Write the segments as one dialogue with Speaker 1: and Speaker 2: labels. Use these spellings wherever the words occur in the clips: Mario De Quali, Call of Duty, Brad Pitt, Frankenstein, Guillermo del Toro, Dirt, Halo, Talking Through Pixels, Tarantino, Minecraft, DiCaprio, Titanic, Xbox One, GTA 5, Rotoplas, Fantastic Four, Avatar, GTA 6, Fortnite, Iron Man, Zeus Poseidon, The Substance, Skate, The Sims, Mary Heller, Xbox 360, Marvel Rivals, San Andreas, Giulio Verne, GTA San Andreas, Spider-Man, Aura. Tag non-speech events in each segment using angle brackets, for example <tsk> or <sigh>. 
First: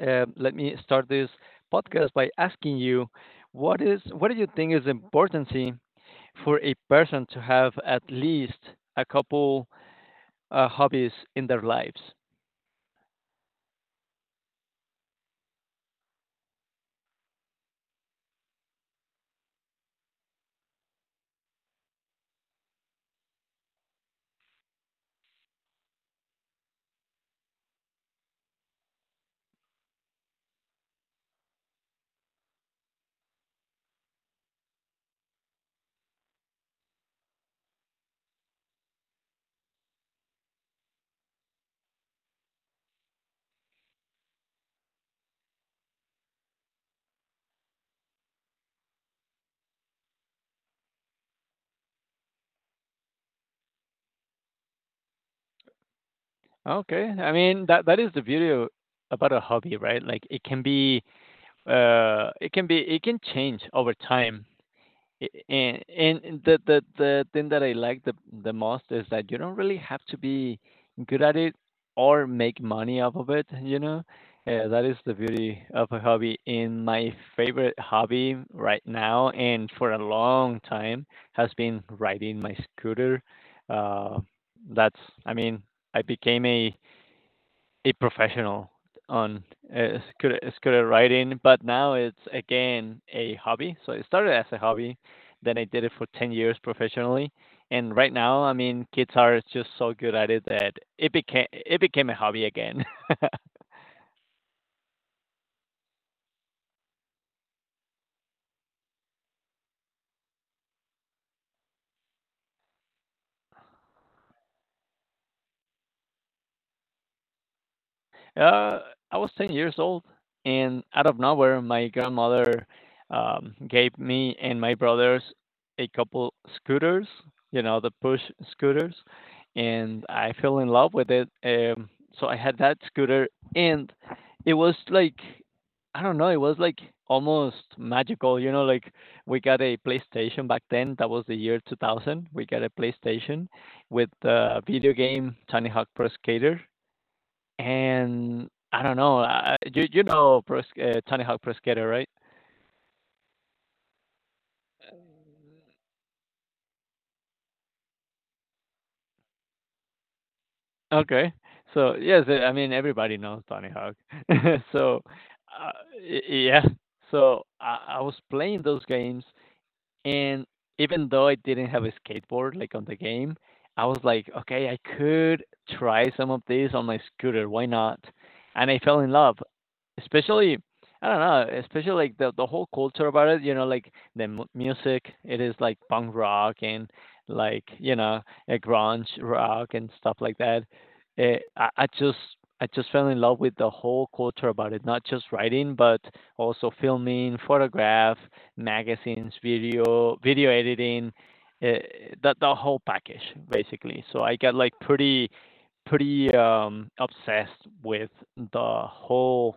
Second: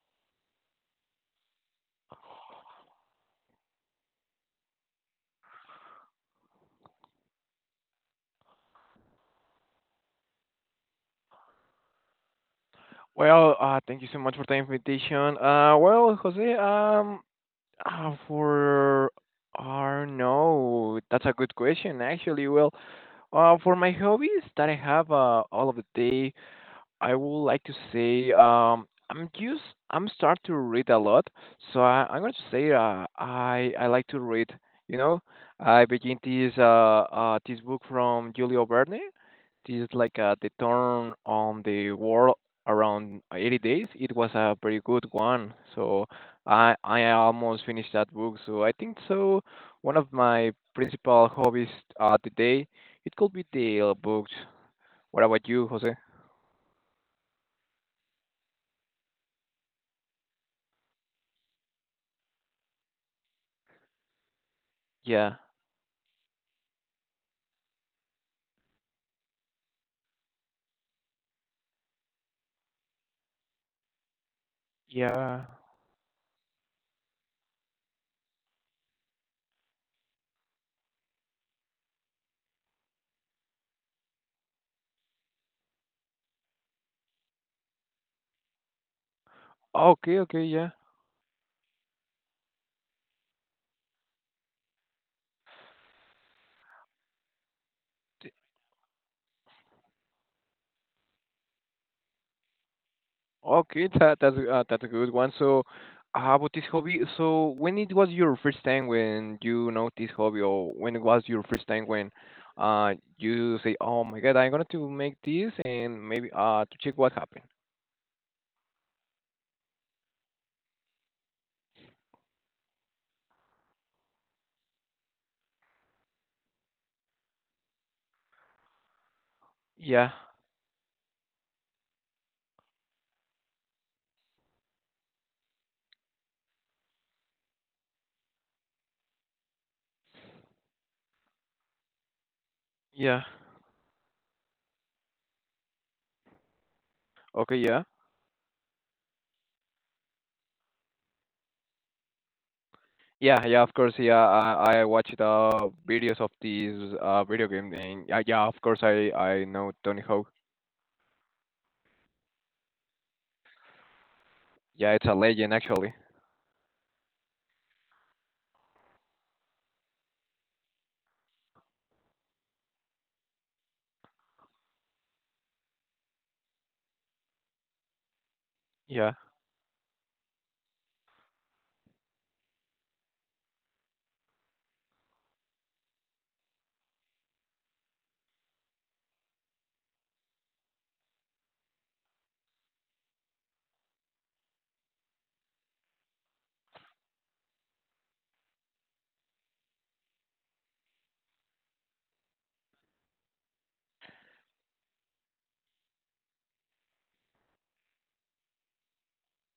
Speaker 1: Let me start this podcast by asking you, what do you think is important for a person to have at least a couple hobbies in their lives?
Speaker 2: Thank you so much for the invitation. Well, Jose, for no, that's a good question actually. For my hobbies that I have all of the day, I would like to say I'm start to read a lot, so I'm going to say I like to read. You know, I begin this book from Giulio Verne. This is like the turn on the world around 80 days. It was a very good one, so I almost finished that book. So I think so. One of my principal hobbies today it could be the books. What about you, Jose?
Speaker 1: Okay, I mean that is the beauty about a hobby, right? Like it can be, it can change over time.
Speaker 2: Yeah.
Speaker 1: And the the thing that I like the most is that you don't really have to be good at it or make money off of it, you know? That is the
Speaker 2: Yeah.
Speaker 1: beauty of a hobby. And my favorite hobby right now and for a long time has been riding my scooter. Uh, that's, I mean, I became a professional on
Speaker 2: Okay, okay, yeah.
Speaker 1: scooter riding, but now it's again a hobby. So it started as a hobby, then I did it for 10 years professionally, and right
Speaker 2: T-
Speaker 1: now, I mean, kids are just so good at it that it became a hobby again. <laughs>
Speaker 2: Okay, that's a good one. So, about this hobby, so when it was your first time when you know this hobby, or when it was your first time when you say, "Oh my God, I'm gonna to make this," and maybe to check what happened.
Speaker 1: Uh, I was 10 years old, and out of nowhere, my grandmother gave me and my brothers a couple scooters, you know, the push scooters, and
Speaker 2: Yeah,
Speaker 1: I fell in love with it. So I had that scooter, and it was like, I don't know, it was like almost magical, you know, like we got a PlayStation back then. That was the year 2000. We got a
Speaker 2: yeah.
Speaker 1: PlayStation with the video game Tony Hawk Pro Skater,
Speaker 2: Okay, yeah.
Speaker 1: and I don't know, you know pro Tony Hawk Pro Skater, right?
Speaker 2: Yeah, yeah, of course, yeah. I watched videos of these video game and yeah, yeah, of course I know Tony Hawk.
Speaker 1: Okay. So yes, I mean, everybody knows Tony Hawk. <laughs>
Speaker 2: Yeah,
Speaker 1: So,
Speaker 2: it's a legend
Speaker 1: uh,
Speaker 2: actually.
Speaker 1: y yeah. So I was playing those games. And even though I didn't have a skateboard like on the game, I was like, okay, I could try some of this on my scooter. Why not? And I fell in
Speaker 2: Yeah.
Speaker 1: love, especially, I don't know, especially like the whole culture about it. You know, like the mu music, it is like punk rock and, like, you know, a grunge rock and stuff like that. I just fell in love with the whole culture about it, not just writing, but also filming, photograph, magazines, video editing, uh, the whole package basically. So I got like pretty obsessed with the whole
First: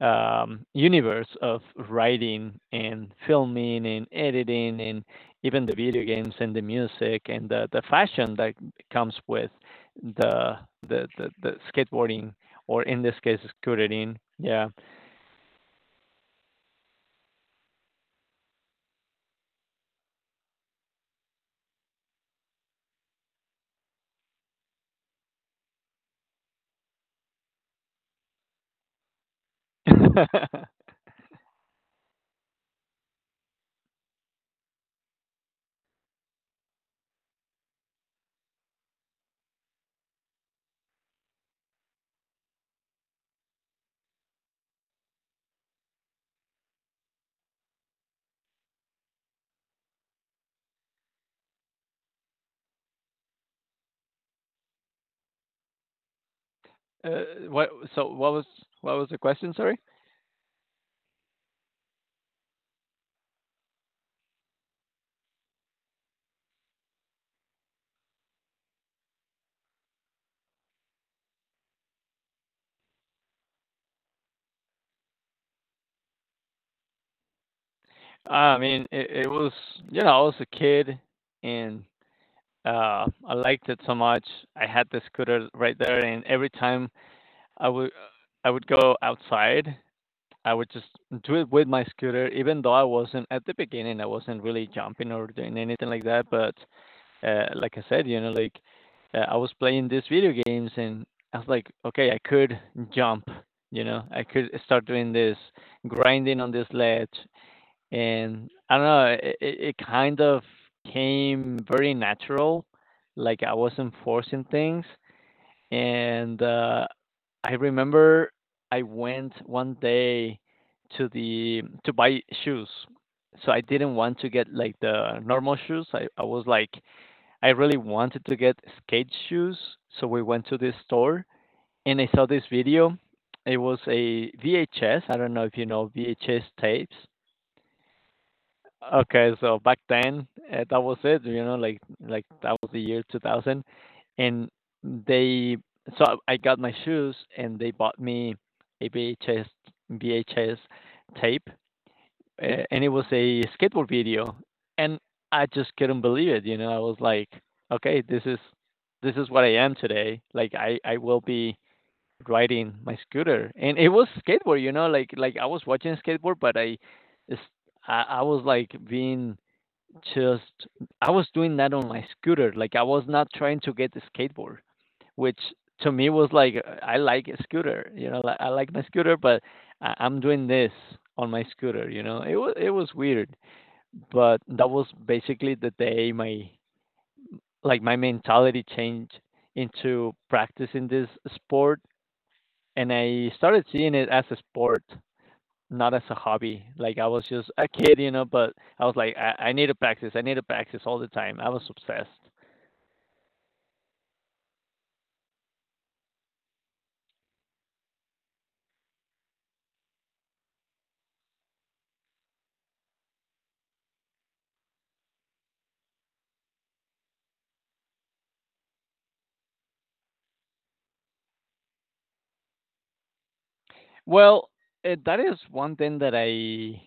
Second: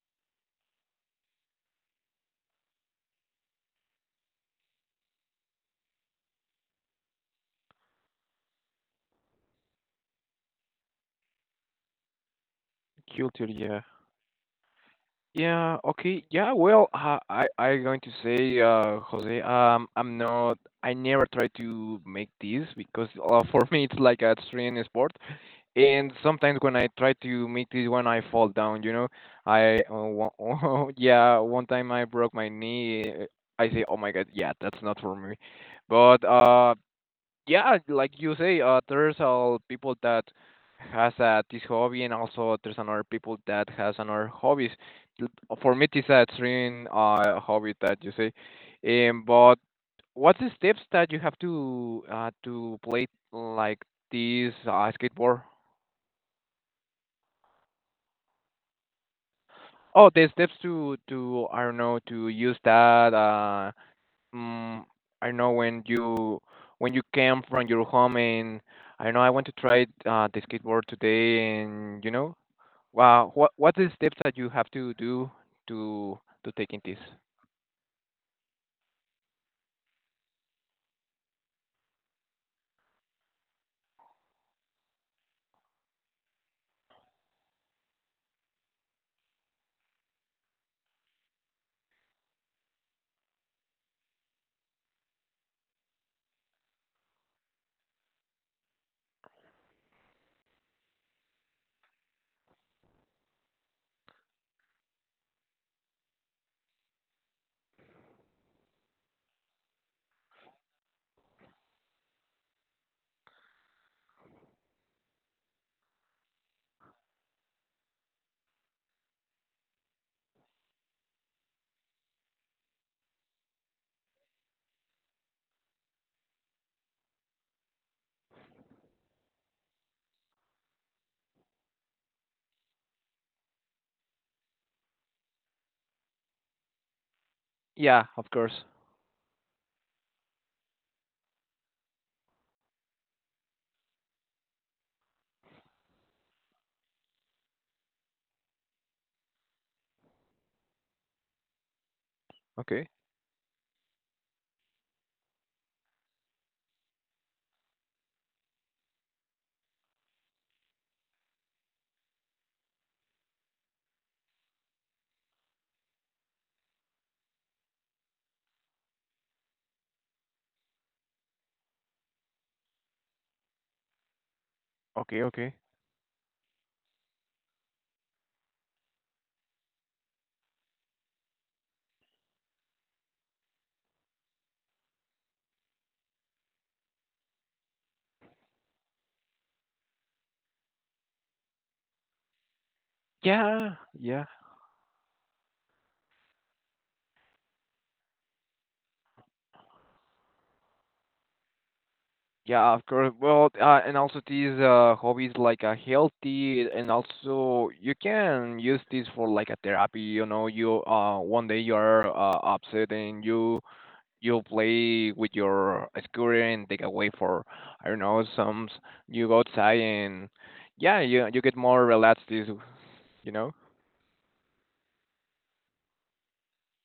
Speaker 1: universe of writing and filming and editing and even the video games and the music and the fashion that comes with the the skateboarding or in this case
Speaker 2: Culture, yeah.
Speaker 1: scooting. Yeah.
Speaker 2: Yeah, okay. Yeah, well, I going to say Jose, I never try to make this because <laughs> for me it's like a extreme sport and sometimes when I try to make this one I fall down, you know. I uh,
Speaker 1: <laughs>
Speaker 2: <laughs> yeah, one time I broke my knee. I say, "Oh my God, yeah, that's not for me." But yeah, like you say, there's people that has this hobby, and also there's another people that has another hobbies. For me, it's a extreme hobby that you say. But what's the steps that you have to play like this skateboard?
Speaker 1: Uh, what? So what was what was the question? Sorry.
Speaker 2: Oh, the steps to I don't know to use that mm, I know when you came from your home and I know I want to try the skateboard today and you know wow what is steps that you have to do to to taking this?
Speaker 1: I mean, it was, you know, I was a kid and I liked it so much. I had the scooter right there, and every time I would I would go outside, I would just do it with my scooter. Even though I wasn't at the beginning, I wasn't really jumping or doing anything like that, but like I said, you know, like I was playing these video games and I was like, okay, I could jump, you know, I could start doing this, grinding on this ledge. And I don't know, it kind of came very natural. Like I wasn't forcing things. And I remember I went one day to buy shoes. So I didn't want to get like the normal shoes. I was like I really wanted to get skate shoes, so we went to this store and I saw this video. It was a VHS. I don't know if you know VHS tapes.
Speaker 2: Yeah, of course.
Speaker 1: Okay, so back then, that was it. You know, like that was the year 2000, and they so I got my shoes and they bought me a VHS tape, and it
Speaker 2: Okay.
Speaker 1: was a skateboard video, and I just couldn't believe it. You know, I was like, okay, this is what I am today. Like I will be riding my scooter, and it was skateboard. You know, like I was watching skateboard, but it's, I was like being just I was doing that on my scooter. Like I was not trying to get the skateboard,
Speaker 2: Okay,
Speaker 1: which
Speaker 2: okay.
Speaker 1: to me was like I like a scooter, you know, like I like my scooter, but I'm doing this on my scooter, you know. It was weird, but that was basically the day my like my mentality changed into practicing this sport, and I started
Speaker 2: Yeah,
Speaker 1: seeing it as
Speaker 2: yeah.
Speaker 1: a sport, not as a hobby. Like I was just a kid, you know, but I was like I need to practice, I need to practice all the time. I was obsessed.
Speaker 2: Yeah, of course. Well, and also these hobbies like healthy, and also you can use this for like a therapy. You know, you one day you are upset and you play with your scooter and take away for I don't know some you go outside and yeah you get more relaxed is you know
Speaker 1: Well, that is one thing that I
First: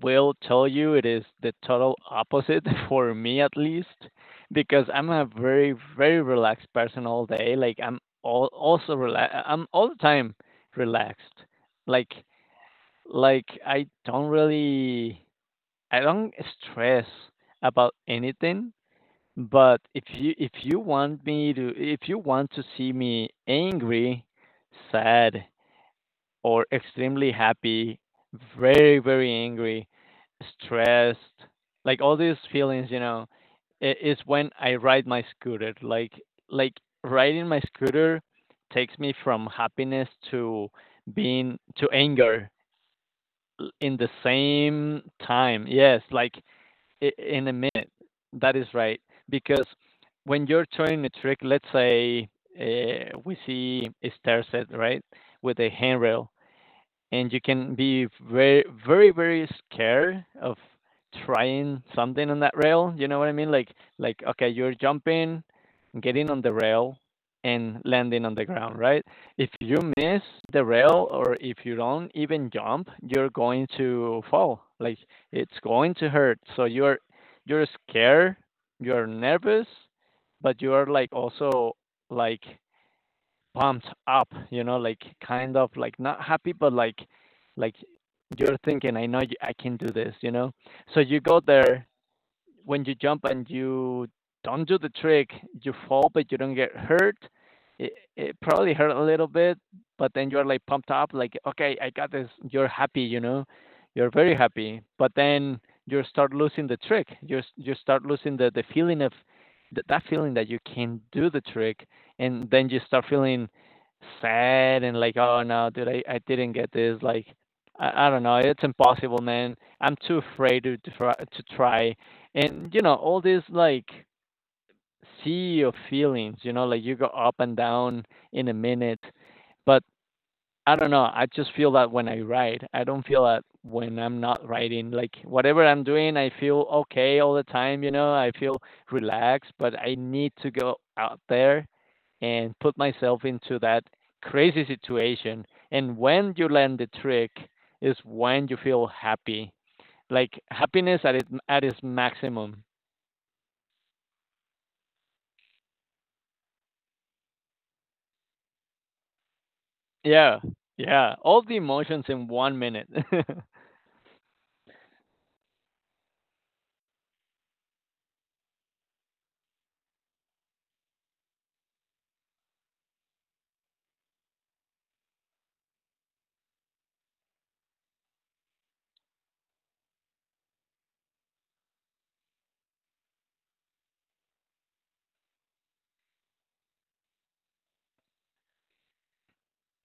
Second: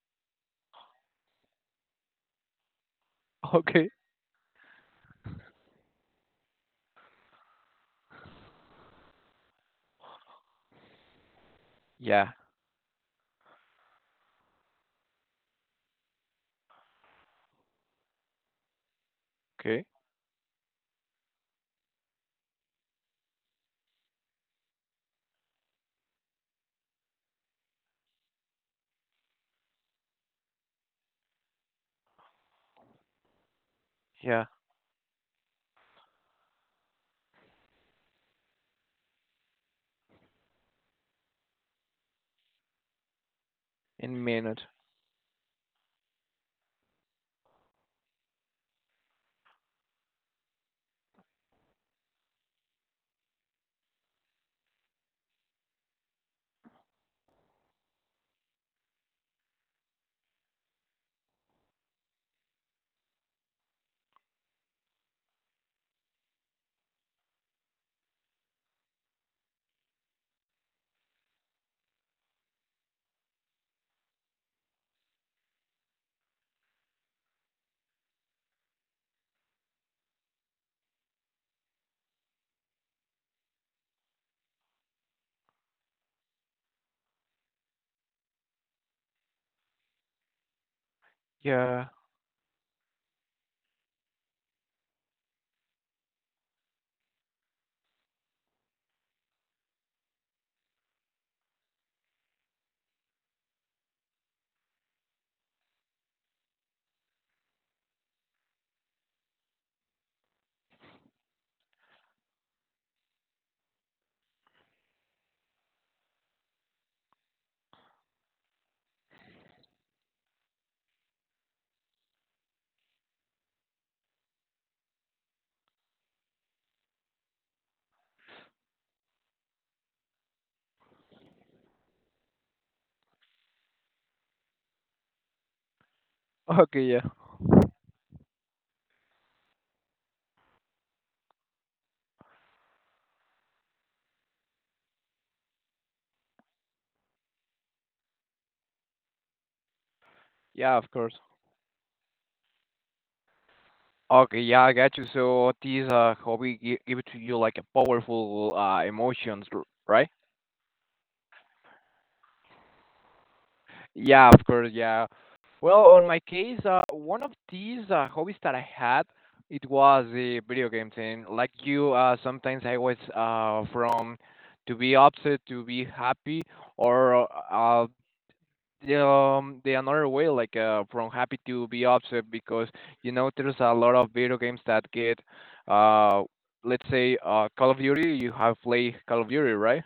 Speaker 1: will tell you. It is the total opposite <laughs> for me,
Speaker 2: <laughs>
Speaker 1: at
Speaker 2: Okay.
Speaker 1: least, because I'm a very, very relaxed person all day. Like I'm all also relax. I'm all the time relaxed. Like,
Speaker 2: Yeah.
Speaker 1: I don't really, I don't stress about anything. But
Speaker 2: Okay,
Speaker 1: if you want me to, if you want to see me angry, sad, or extremely happy, very, very angry, stressed, like all these feelings, you know, is
Speaker 2: yeah,
Speaker 1: when I ride my scooter. Like riding my scooter takes me from happiness to being to anger in the
Speaker 2: in minute.
Speaker 1: same time. Yes, like in a minute. That is right, because when you're turning a trick, let's say, we see a stair set, right, with a handrail, and you can be very scared of trying something on that rail, you know what I mean, like, okay, you're jumping, getting on the rail, and landing on the ground, right? If you miss the rail, or if you don't even jump, you're going to fall. Like it's going to hurt, so you're scared, you're nervous, but you are like also, like, pumped up, you know, like kind of like not happy, but like you're thinking, I know you, I can do this, you know. So you go there,
Speaker 2: Yeah.
Speaker 1: when you jump and you don't do the trick, you fall but you don't get hurt. It probably hurt a little bit, but then you're like pumped up, like okay, I got this. You're happy, you know, you're very happy. But then you start losing the trick. You start losing the feeling of that feeling that you can do the trick, and then you start feeling sad and like oh no, dude, I didn't get this. Like I don't know, it's impossible, man. I'm too afraid to try and, you know, all this, like, sea of feelings, you know, like, you go up and down in a minute, but I don't know, I just feel that when I write. I don't feel that when I'm not writing. Like, whatever I'm doing, I
Speaker 2: <laughs>
Speaker 1: feel
Speaker 2: Okay. Yeah,
Speaker 1: okay all the time, you know? I feel relaxed, but I need to go out there and put myself into that crazy situation, and when you land the trick is when you feel happy, like,
Speaker 2: yeah, of
Speaker 1: happiness
Speaker 2: course.
Speaker 1: at its maximum.
Speaker 2: Okay, yeah, I got you. So this hobby give, give to you like a powerful emotions, right?
Speaker 1: Yeah, yeah, all the emotions in 1 minute. <laughs>
Speaker 2: Yeah, of course. Yeah. Well, on my case, one of these hobbies that I had, it was the video game thing. Like you, sometimes I was from to be upset to be happy, or uh, the another way, like from happy to be upset, because you know there's a lot of video games that get, uh, let's say, Call of Duty. You have played Call of Duty, right?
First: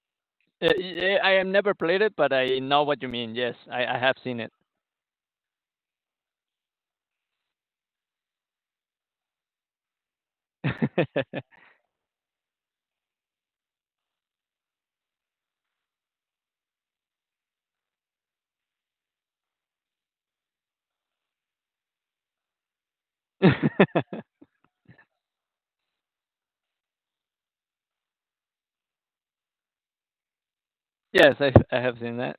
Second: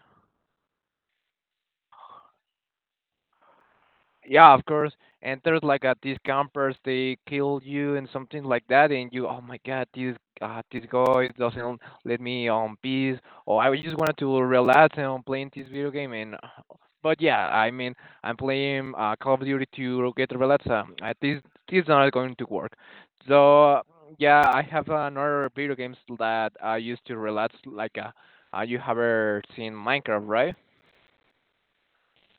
Speaker 1: I have never played it, but I know what you mean. Yes, I have seen it.
Speaker 2: Yeah, of course. And there's like these campers, they kill you and something like that, and you, oh my God, this this guy
Speaker 1: <laughs>
Speaker 2: doesn't let me on peace, or I just wanted to relax and I'm playing this video game. And but yeah, I mean, I'm playing Call of Duty to get relax. This this is not going to work. So yeah, I have another video games that I used to relax, like you have ever seen Minecraft, right?
Speaker 1: Yes, I have seen that.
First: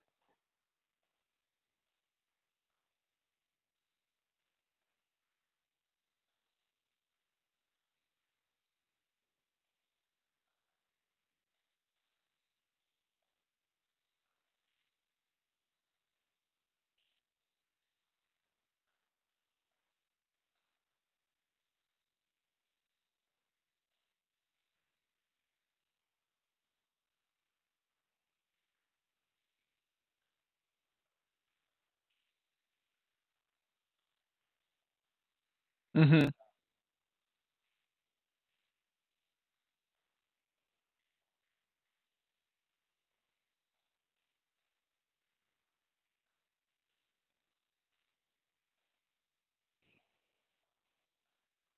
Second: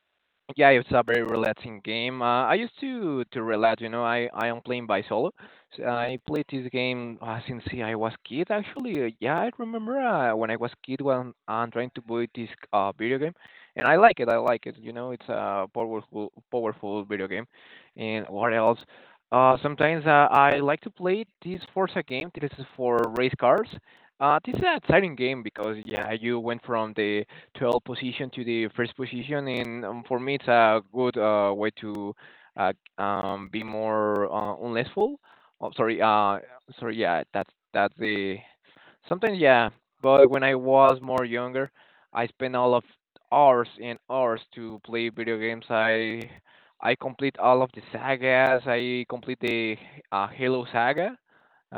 Speaker 2: Yeah, it's a very relaxing game. I used to relax, you know. I am playing by solo. So I played this game since I was kid. Actually, yeah, I remember when I was kid when I'm trying to buy this video game, and I like it. I like it. You know, it's a powerful video game. And what else? Sometimes I like to play this Forza game. This is for race cars. This is an exciting game because yeah, you went from the 12th position to the first position, and for me, it's a good way to uh, be more unlessful. Oh, sorry,
Speaker 1: Mhm.
Speaker 2: sorry, yeah, that's the sometimes, yeah. But when I was more younger, I spent all of hours and hours to play video games. I complete all of the sagas. I complete the Halo saga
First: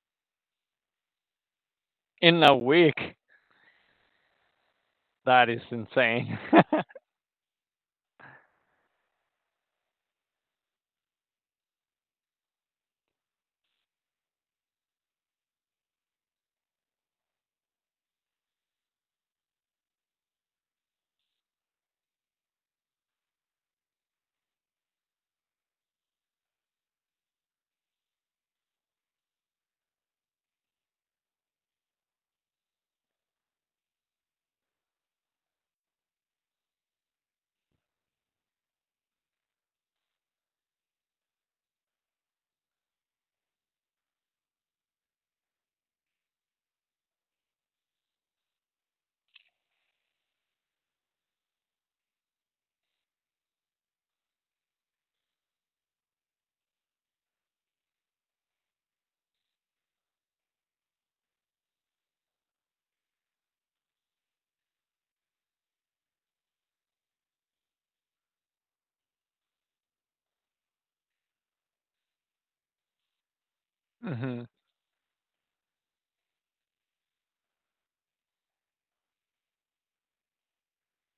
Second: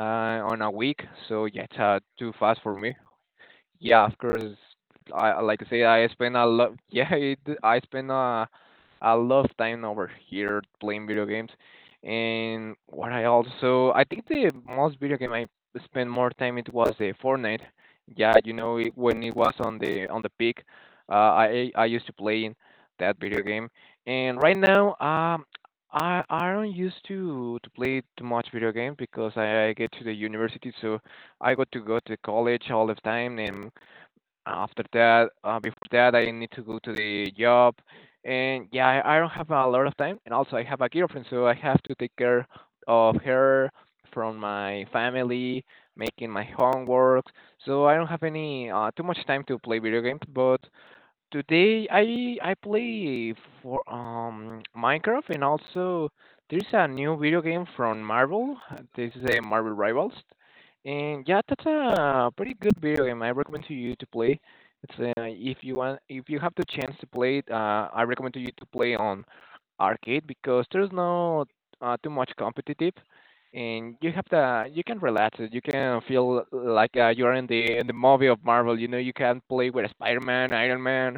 Speaker 2: on a week. So yeah, it's too
Speaker 1: In a
Speaker 2: fast for me.
Speaker 1: week,
Speaker 2: Yeah, of course.
Speaker 1: that is
Speaker 2: Like I say, I spend
Speaker 1: insane.
Speaker 2: a
Speaker 1: <laughs>
Speaker 2: lot. <laughs> Yeah, it, I spend a lot of time over here playing video games, and what I also I think the most video game I spent more time it was the Fortnite. Yeah, you know it, when it was on the peak, uh, I used to play in that video game, and right now I don't used to play too much video games because I get to the university so. I got to go to college all the time, and after that, before that, I need to go to the job, and yeah, I don't have a lot of time. And also, I have a girlfriend, so I have to take care of her, from my family, making my homework. So I don't have any too much time to play video games, but today I play for Minecraft and also there's a new video game from Marvel. This is a Marvel Rivals, and yeah, that's a pretty good video game. I recommend to you to play. It's if you want if you have the chance to play it, I recommend to you to play on arcade because there's no too much competitive and you have
Speaker 1: Mhm.
Speaker 2: the you can relax it. You can feel like you're in the movie of Marvel. You know, you can play with Spider-Man, Iron Man,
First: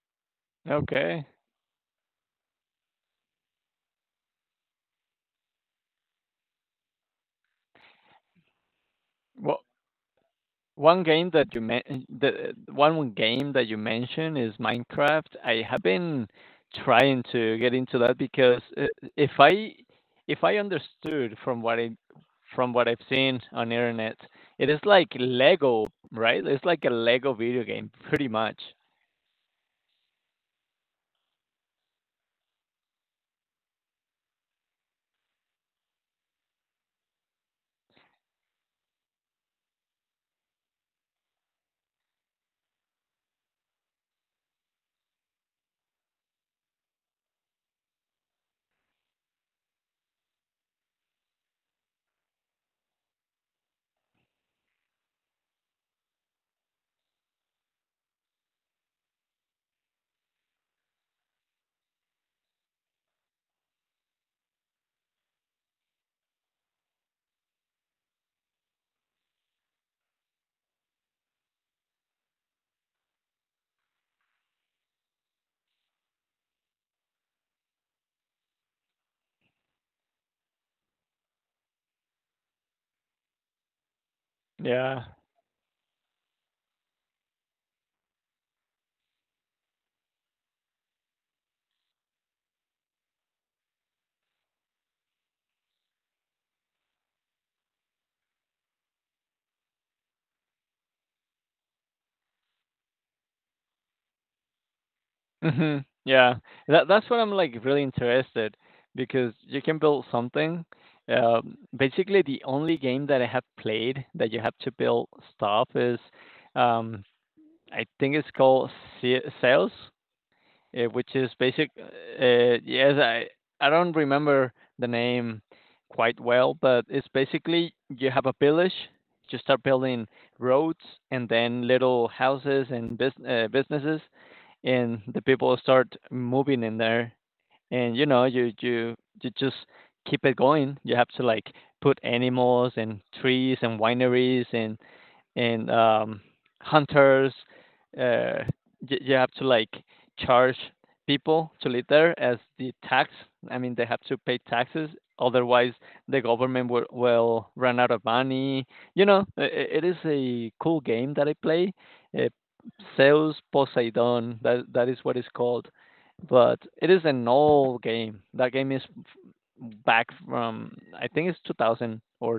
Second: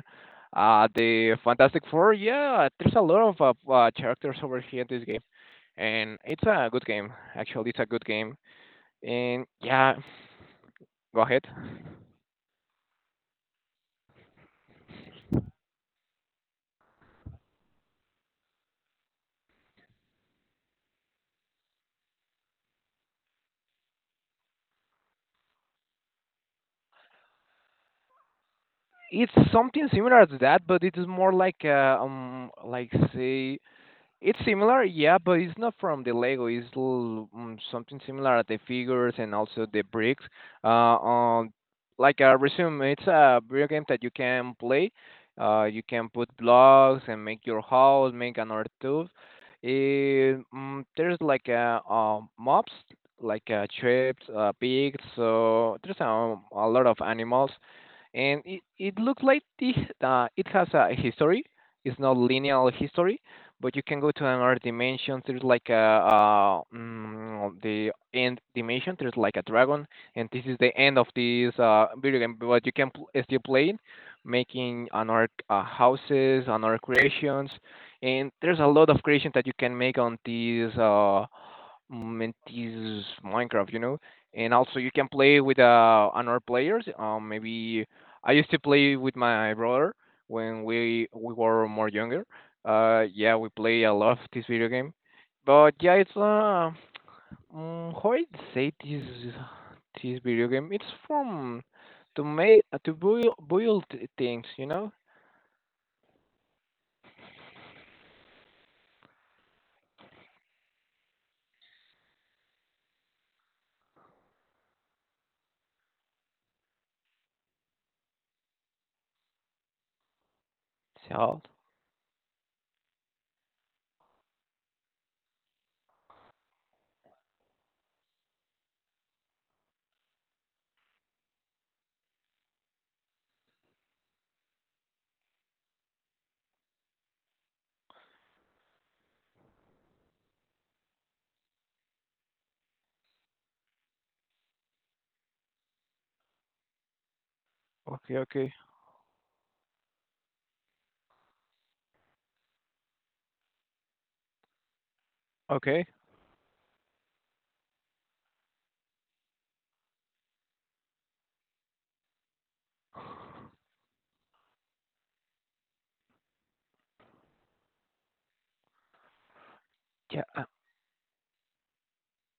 Speaker 1: Okay.
Speaker 2: the Fantastic Four. Yeah, there's a lot of characters over here in this game, and it's a good game. Actually, it's a good game, and
Speaker 1: Well,
Speaker 2: yeah,
Speaker 1: One
Speaker 2: go
Speaker 1: game
Speaker 2: ahead.
Speaker 1: that you men the one game that you mentioned is Minecraft. I have been trying to get into that because, I if I if I understood from what I from what I've seen on internet, it is like Lego, right? It's like a Lego video game, pretty much.
Speaker 2: It's something similar to that, but it is more like say it's similar, yeah, but it's not from the Lego. It's something similar at the figures and also the bricks. Uh, um, like a resume, it's a video game that you can play. You can put blocks and make your house, make another tube. There's like a, mobs, like chips, pigs. So there's a lot of animals and it looks like this, it has a history. It's not linear history, but you can go to another dimension. There's like a, the end dimension. There's like a dragon, and this is the end of this video game. But you can still play it, making another houses, another creations, and there's a lot of creations that you can make on this. Mm, it is Minecraft, you know. And also you
Speaker 1: Yeah.
Speaker 2: can play with another players. Maybe I used to play with my brother when we were more younger. Yeah, we play a lot this video game. But yeah, it's how I say this this video game. It's from to make to build things, you know.
Speaker 1: Mhm. Yeah. That that's what I'm like really interested, because you can build something. Basically, the only game that I have played that you have to build stuff is, um, I think it's called Sales, which is
Speaker 2: So
Speaker 1: basic. Yes, I don't remember the name quite well, but it's basically you have a village, you start building roads and then little houses and businesses, and the people start moving in there and you know you just keep it going. You have to like put animals and trees and wineries and, hunters.
Speaker 2: okay,
Speaker 1: Uh,
Speaker 2: okay,
Speaker 1: you have to like charge people to live there as the tax. I mean, they have to pay taxes. Otherwise,
Speaker 2: okay.
Speaker 1: the government will run out of money. You know, it is a cool game that I play. Uh, Zeus Poseidon. That is what it's called. But it is an old game. That game is back
Speaker 2: Yeah,
Speaker 1: from, I think, it's 2000 or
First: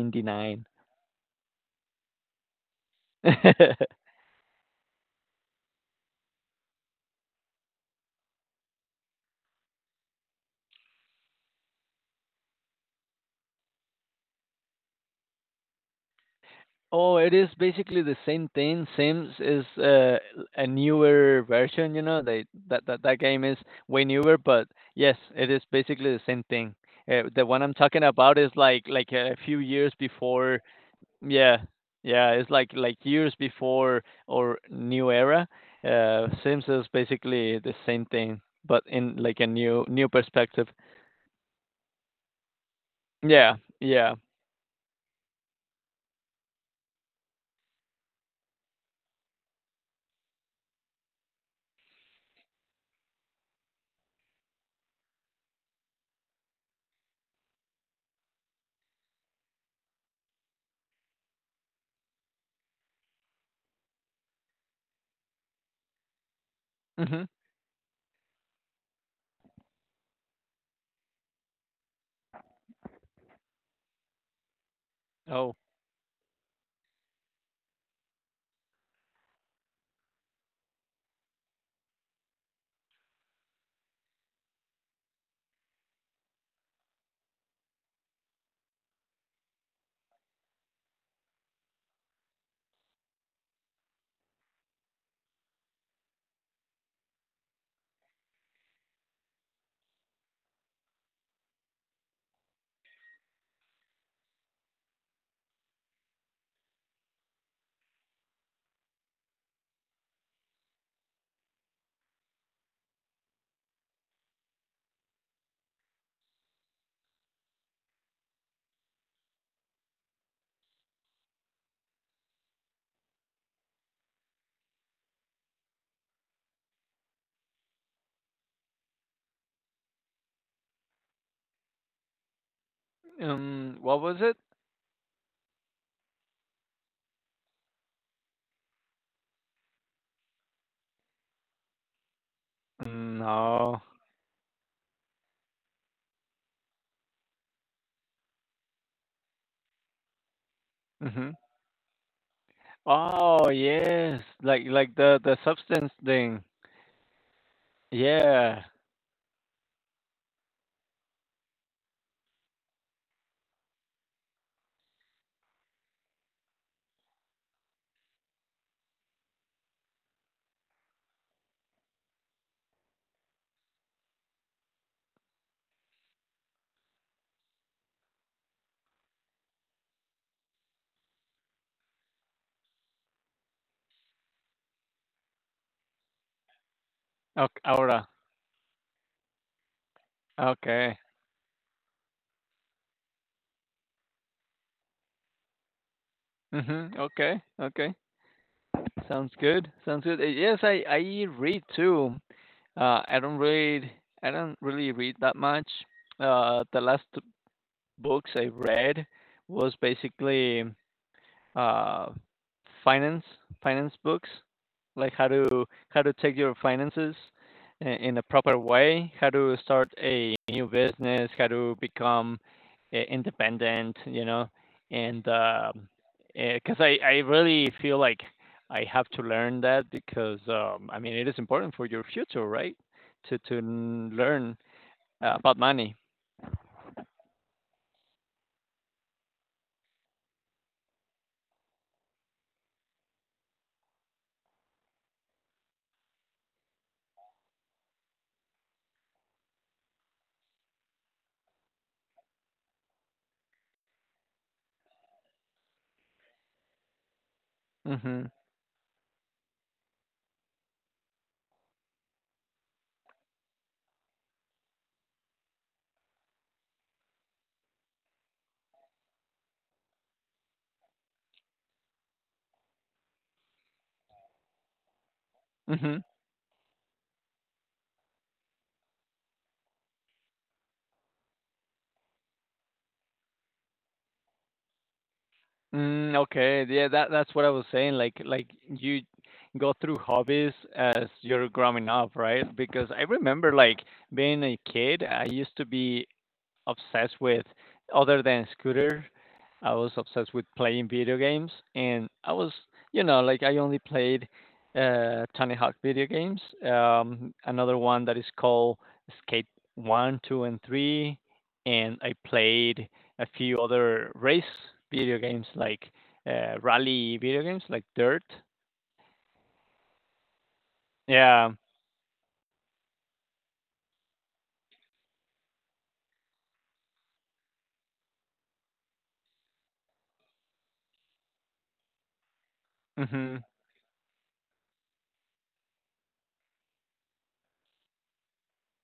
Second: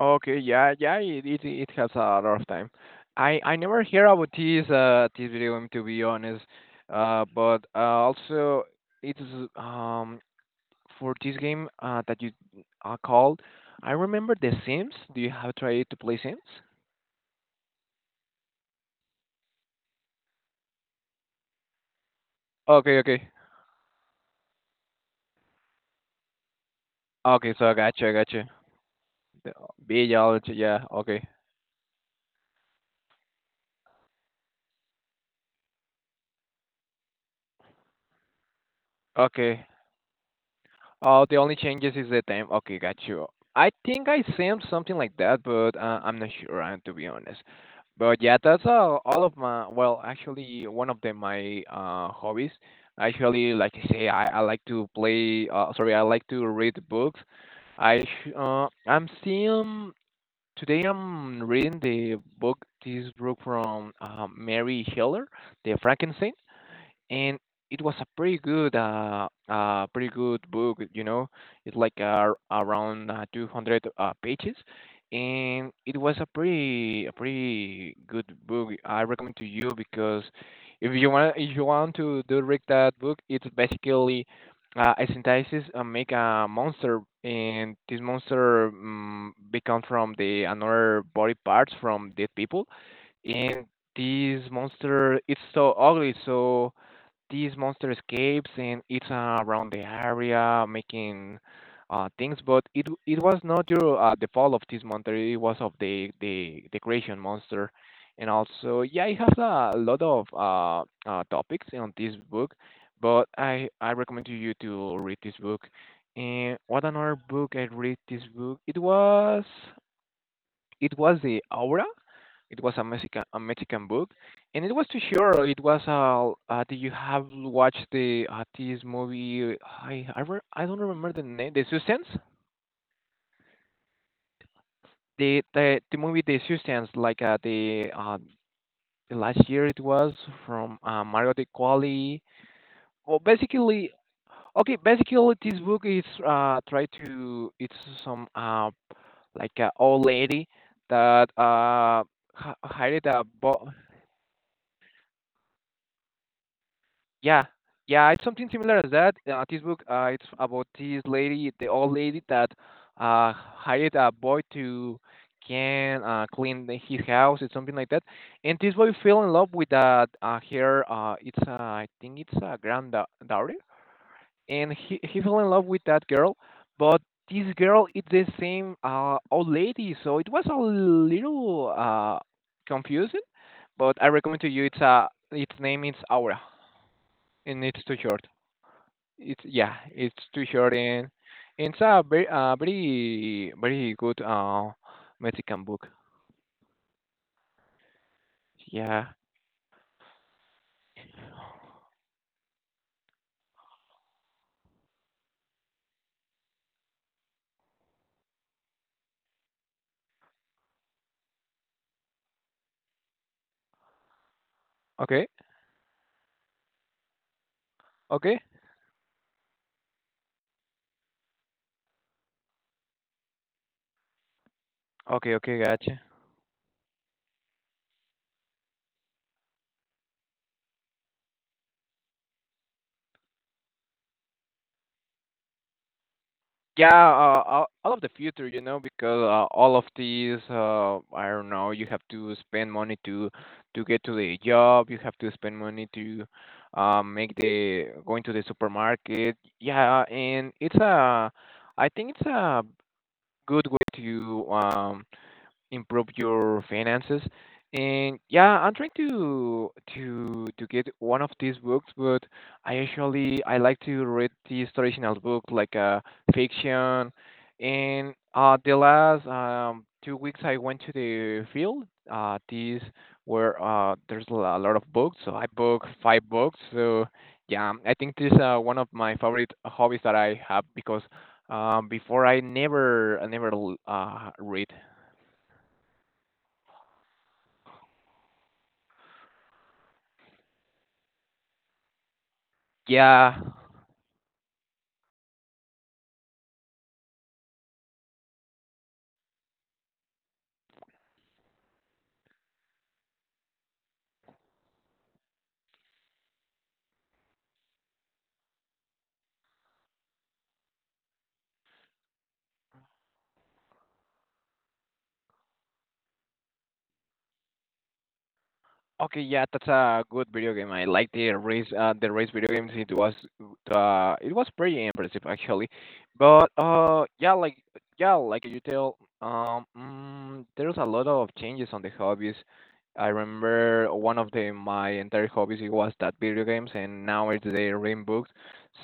Speaker 2: okay, yeah, yeah, it has a lot of time. I never hear
Speaker 1: <laughs>
Speaker 2: about this this video game to be honest. But also it's um for this game that you called. I remember The Sims. Do you have tried to play Sims?
Speaker 1: Oh, it is basically the same thing. Sims is, a newer version, you know. They that,
Speaker 2: Okay,
Speaker 1: that that
Speaker 2: okay,
Speaker 1: game is way newer, but yes, it is basically the same thing. The
Speaker 2: okay.
Speaker 1: one
Speaker 2: So
Speaker 1: I'm talking
Speaker 2: gotcha,
Speaker 1: about
Speaker 2: gotcha.
Speaker 1: is like a
Speaker 2: The-
Speaker 1: few years
Speaker 2: Village,
Speaker 1: before.
Speaker 2: yeah. Okay,
Speaker 1: Yeah, yeah, it's like years before or new era. Sims is basically the same thing, but in like a
Speaker 2: okay.
Speaker 1: new perspective.
Speaker 2: Oh, the only changes is the time. Okay, got you.
Speaker 1: Yeah,
Speaker 2: I think
Speaker 1: yeah.
Speaker 2: I sent something like that, but I'm not sure, to be honest. But yeah, that's all of my, well, actually, one of the, my hobbies. Actually, like I say, I like to play, sorry, I like to read books. I, sh- I'm seeing, Today I'm reading the book, this book from Mary Heller, The Frankenstein,
Speaker 1: Mhm.
Speaker 2: and it was a pretty good pretty good book. It's like around 200 pages,
Speaker 1: Oh,
Speaker 2: and it was a pretty good book. I recommend to you because if you want to do read that book. It's basically a synthesis make a monster, and this monster become from the another body parts from dead people. And this monster it's so ugly, so these monster escapes and it's around the area making things. But it was not your the fall of this monster. It was of the the creation monster, and also, yeah, it has a lot of topics on this book. But I recommend to you to read this book. And what another book I read this book? It was, it was the Aura. It was a Mexican book, and it was too sure. It was did you have watched the this movie? I I don't remember the name. The Substance.
Speaker 1: what was it?
Speaker 2: The the movie The Substance, like the last year it was from Mario De Quali.
Speaker 1: Mm,
Speaker 2: Well,
Speaker 1: no.
Speaker 2: basically, okay, basically this book is try to it's some like a old lady that
Speaker 1: Mhm.
Speaker 2: hired a
Speaker 1: Oh,
Speaker 2: bo.
Speaker 1: yes, like the substance thing.
Speaker 2: Yeah, yeah, it's something
Speaker 1: Yeah.
Speaker 2: similar as that. This book, it's about this lady, the old lady that hired a boy to can clean the, his house. It's something like that. And this boy fell in love with that her. It's I think it's a granddaughter, and he fell in love with that girl, but. This girl is the same old lady, so it was a little confusing. But I recommend to you. It's its name is Aura,
Speaker 1: Ok
Speaker 2: and it's too
Speaker 1: Aura.
Speaker 2: short. It's, yeah, it's too short.
Speaker 1: Okay.
Speaker 2: And it's a very very very good Mexican book.
Speaker 1: Mhm. Okay, okay.
Speaker 2: Yeah.
Speaker 1: Sounds good, sounds good. Yes, I read too. Uh, I don't read I don't really read that much. The last books I read was basically uh, finance finance books, like
Speaker 2: Okay.
Speaker 1: how to take your finances in a
Speaker 2: Okay.
Speaker 1: proper way, how to start a new business, how to become independent, you know, and
Speaker 2: Okay. Okay. Gotcha.
Speaker 1: because I really feel like I have to learn that because I mean it is important for your future, right? To learn about money.
Speaker 2: Yeah. All of the future, you know, because all of these, I don't know, you have to spend money to get to the job. You have to spend money to make the going to the supermarket. Yeah, and it's a, I think it's a good way to improve your finances. And
Speaker 1: Mhm.
Speaker 2: yeah, I'm trying to to get one of these books, but I usually I like to read these traditional books like fiction. And the last 2 weeks I went to the field. These were there's a lot of books, so I booked
Speaker 1: Mhm.
Speaker 2: 5 books. So yeah, I think this is one of my favorite hobbies that I have because before I never read.
Speaker 1: Mm, okay. Yeah, that's what I was saying. Like you go through hobbies as you're growing up, right? Because I
Speaker 2: Yeah.
Speaker 1: remember like being a kid, I used to be obsessed with other than scooter. I was obsessed with playing video games, and I was, you know, like I only played Tony Hawk video games. Another one that is called Skate One, Two, and Three, and I played a few other race video games like rally video games like Dirt.
Speaker 2: Okay, yeah, that's a good video game. I like
Speaker 1: Yeah.
Speaker 2: the race video games. It was pretty impressive actually. But yeah, like you tell, there's a lot of changes on the hobbies. I
Speaker 1: Mhm.
Speaker 2: remember one of the my entire hobbies it was that video games, and now it's the reading books.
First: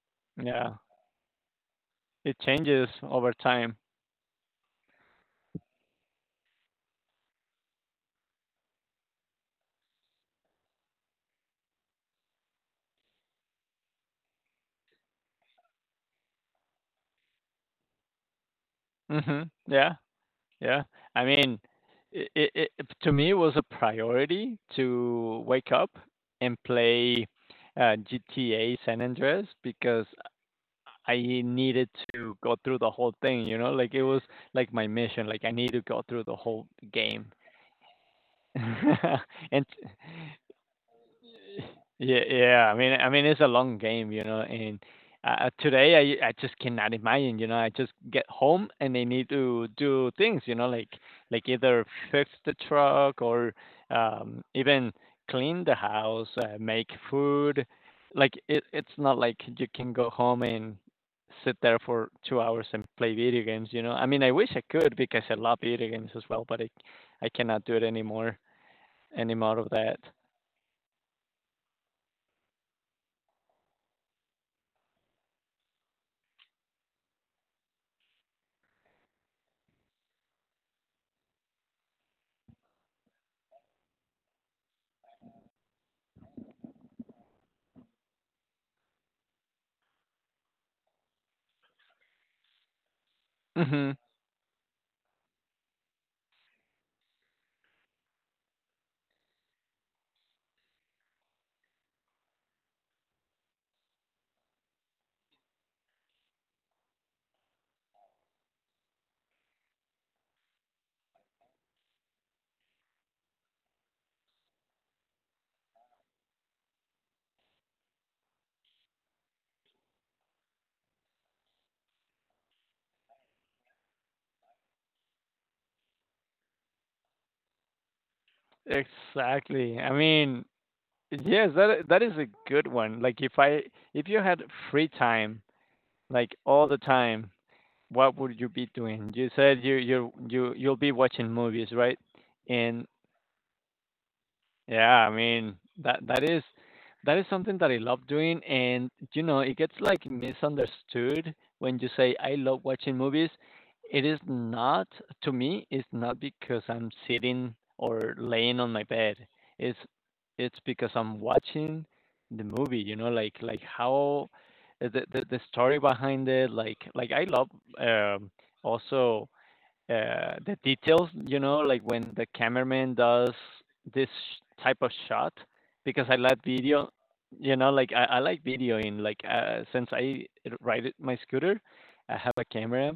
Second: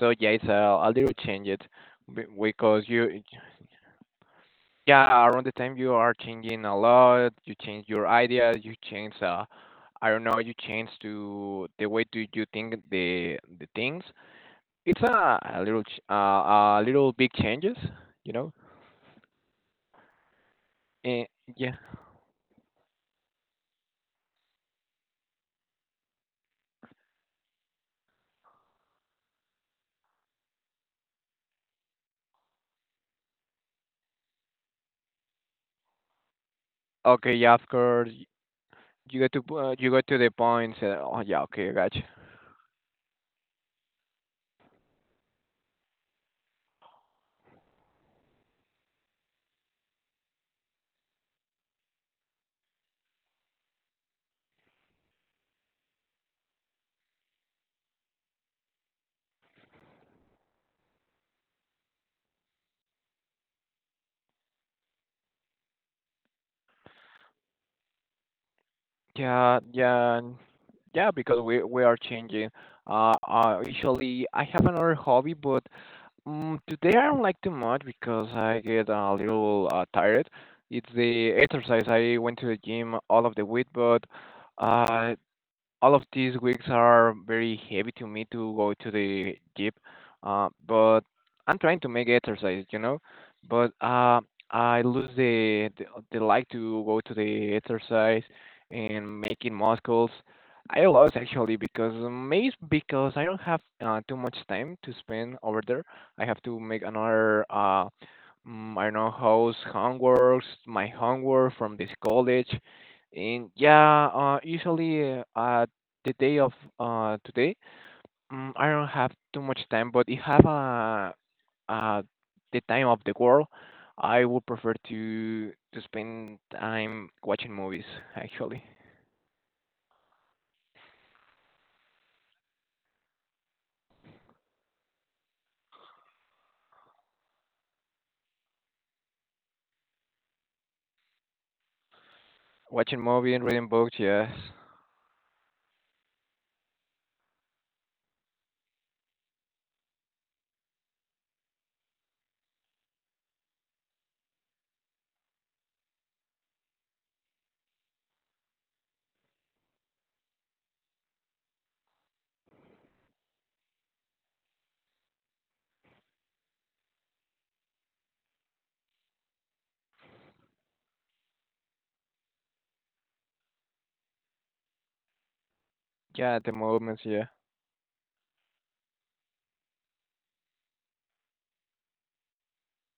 Speaker 2: So yeah, it's
Speaker 1: Yeah.
Speaker 2: a little change it
Speaker 1: It
Speaker 2: because
Speaker 1: changes
Speaker 2: you.
Speaker 1: over time.
Speaker 2: Yeah, around the time you are changing a lot, you change your ideas, you change I don't know, you change to the way do you think the things. It's a little ch- A little big changes, you know.
Speaker 1: Mhm. Yeah. Yeah. I
Speaker 2: Eh,
Speaker 1: mean,
Speaker 2: yeah.
Speaker 1: it, it, it to me it was a priority to wake up and play uh, GTA San Andreas because I needed to go through the whole thing, you know? Like it was like my mission, like I need to go through the whole game.
Speaker 2: Okay, yeah, of course. You
Speaker 1: <laughs> and
Speaker 2: you get to the point. Oh yeah, okay, I got you.
Speaker 1: yeah, yeah. I mean, it's a long game, you know, and, today I just cannot imagine, you know, I just get home and I need to do things, you know, like either fix the truck or, even clean the house, make food. Like, it's not like you can go home and sit there for 2 hours and play video games, you know? I mean, I wish I could because I love video games as well, but I cannot do it anymore any
Speaker 2: Yeah,
Speaker 1: more of that.
Speaker 2: yeah, and- yeah. Because we are changing. Usually I have another hobby, but today I don't like too much because I get a little tired. It's the exercise. I went to the gym all of the week, but uh, all of these weeks are very heavy to me to go to the gym, but I'm trying to make exercise, you know. But
Speaker 1: Mhm.
Speaker 2: I lose the like to go to the exercise and making muscles. I lost actually because maybe it's because I don't have too much time to spend over there. I have to make another I don't know house homeworks, my homework from this college. And yeah, usually the day of today, I don't have too much time, but if I have a uh the time of the world, I would prefer to spend time watching movies actually.
Speaker 1: Exactly. I mean, yes, that is a good one. Like if you had free time, like all the time, what would you be doing? You said you'll be watching movies, right? And
Speaker 2: Watching movies and reading books, yes.
Speaker 1: yeah, I mean that that is that is something that I love doing, and you know it gets like misunderstood when you say I love watching movies. It is not to me. It's not because I'm sitting or laying on my bed. It's it's because I'm watching the movie. You know, like how the story behind it. Like I love um, also the details, you know, like when the cameraman does this type of shot, because I
Speaker 2: Yeah, at
Speaker 1: like
Speaker 2: the
Speaker 1: video,
Speaker 2: moments, yeah.
Speaker 1: you know, like I like videoing. Like since I ride my scooter, I have a camera,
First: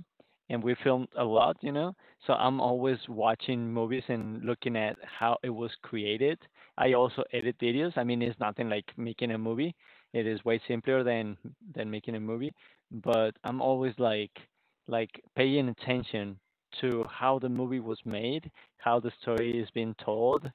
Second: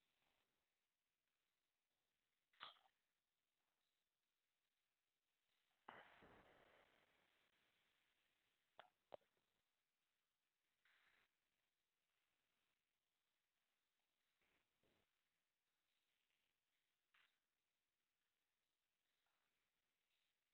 Speaker 1: and we filmed a lot, you know. So I'm always watching movies and looking at how it was created. I also edit videos. I mean, it's nothing like making a movie. It is way simpler than making a movie, but I'm always like like paying attention to how the movie was made, how the story is being told,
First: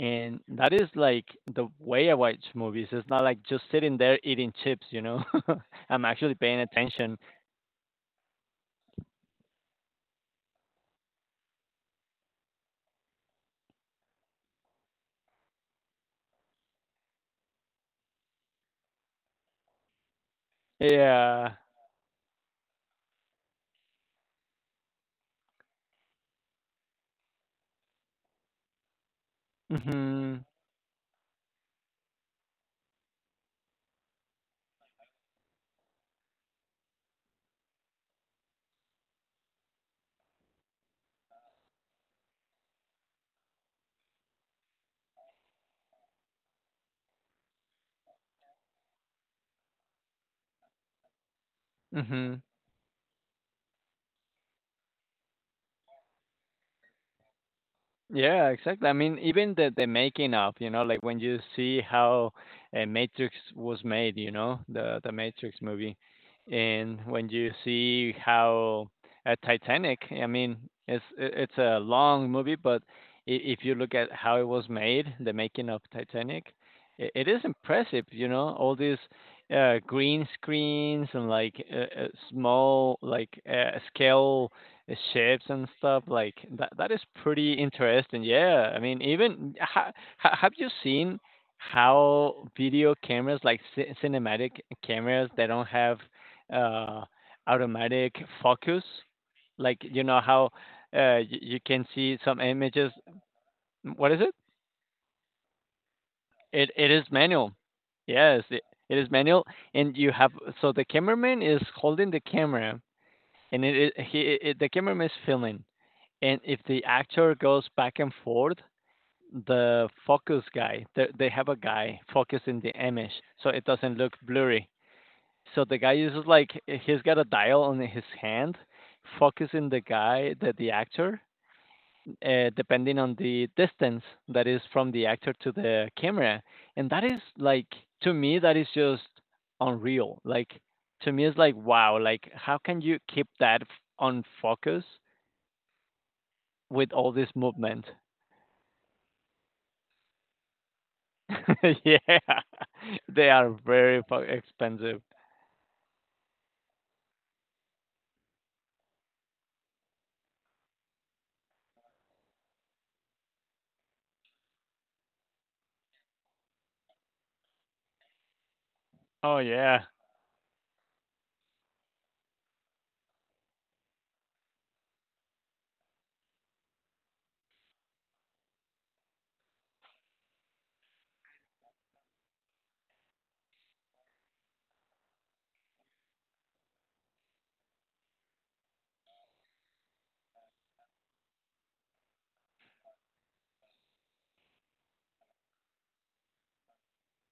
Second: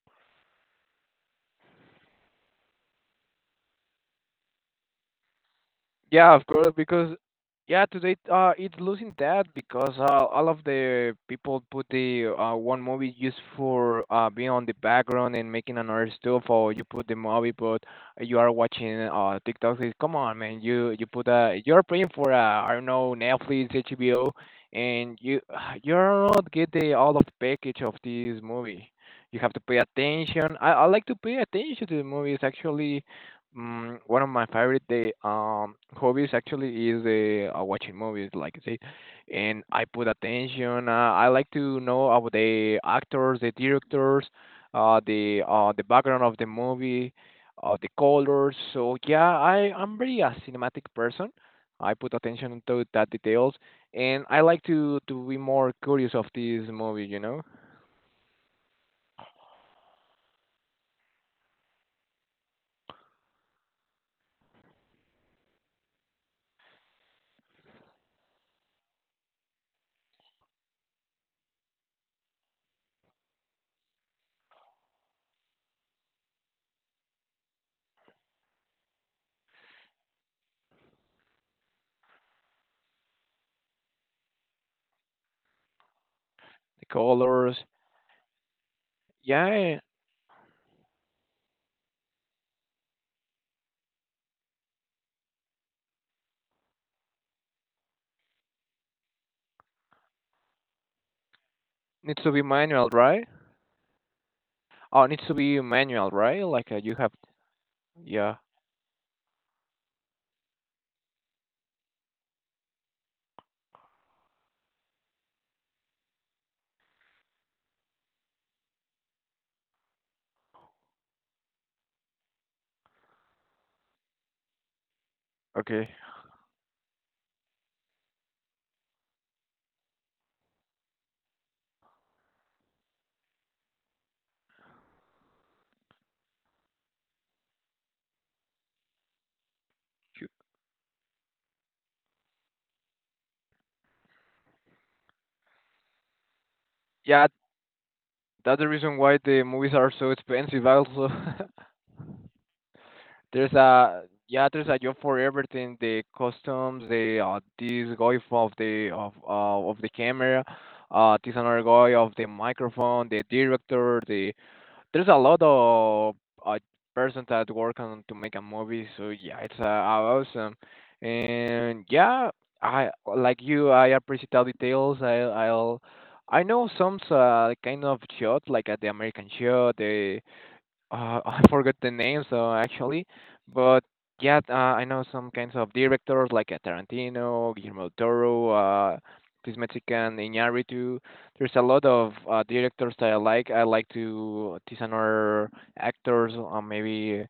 Speaker 1: and that is like the way I watch movies. It's not like just sitting there eating chips, you know. <laughs> I'm
Speaker 2: Yeah,
Speaker 1: actually
Speaker 2: of
Speaker 1: paying
Speaker 2: course, because
Speaker 1: attention.
Speaker 2: yeah, today it's losing that because all of the people put the one movie just for being on the background and making another stuff, or you put the movie, but you are watching TikTok. Says, come on, man, you put
Speaker 1: Yeah.
Speaker 2: a you're paying for I don't know Netflix, HBO, and you <sighs> you're not get the all of package of this movie. You have to pay
Speaker 1: Mhm.
Speaker 2: attention. I like to pay attention to the movies actually. One of my favorite day hobbies actually is watching movies, like I say, and I put attention. I like to know about the actors, the directors, the background of the movie, the colors. So yeah, I I'm very a cinematic person. I put
Speaker 1: Mhm.
Speaker 2: attention to that details, and I like to be more curious of this movie. You know,
Speaker 1: Yeah, exactly. I mean, even the making of, you know, like when you see how Matrix was made, you know, the Matrix movie, and when you see how Titanic, I mean, it's a long movie, but if you look at how it was made, the making of Titanic, I it is impressive, you know, all these green screens and like small like scale shapes and stuff like that
Speaker 2: the
Speaker 1: that is pretty
Speaker 2: colors.
Speaker 1: interesting. Yeah, I mean even
Speaker 2: Yeah,
Speaker 1: have you seen how video cameras like cinematic cameras they don't have uh automatic focus? Like, you know how you can see
Speaker 2: needs to
Speaker 1: some
Speaker 2: be manual,
Speaker 1: images,
Speaker 2: right?
Speaker 1: what is it,
Speaker 2: Oh, it needs to be manual, right?
Speaker 1: it
Speaker 2: Like,
Speaker 1: it
Speaker 2: you
Speaker 1: is
Speaker 2: have
Speaker 1: manual.
Speaker 2: yeah,
Speaker 1: Yes, it is manual, and you have so the cameraman is holding the camera, and the cameraman is filming. And if the actor goes back and forth, the focus guy, they have a guy focusing the image so it doesn't look blurry. So the
Speaker 2: okay.
Speaker 1: guy uses like he's got a dial on his hand, focusing the guy, the actor, depending on the distance that is from the actor to the camera, and that is like, to me, that is just unreal.
Speaker 2: You-
Speaker 1: Like, to me, it's like, wow, like how can you keep that on focus with all
Speaker 2: Yeah,
Speaker 1: this movement?
Speaker 2: that's the reason why the movies are so expensive also. <laughs>
Speaker 1: <laughs> Yeah. They are
Speaker 2: There's
Speaker 1: very
Speaker 2: a
Speaker 1: fu
Speaker 2: yeah, there's a job
Speaker 1: expensive.
Speaker 2: for everything, the costumes, the this guy of the of the camera, this another guy of the microphone, the director, the. There's a lot of uh, person that work on to make a movie, so yeah,
Speaker 1: Oh,
Speaker 2: it's
Speaker 1: yeah.
Speaker 2: awesome. And yeah, I like you. I appreciate all details. I'll I know some kind of shot like the American shot, the <laughs> I forgot the names actually, but yeah, I know some kinds of directors like Tarantino, Guillermo del Toro, this Mexican Iñárritu. There's a lot of directors that I like. I like to these other actors. Maybe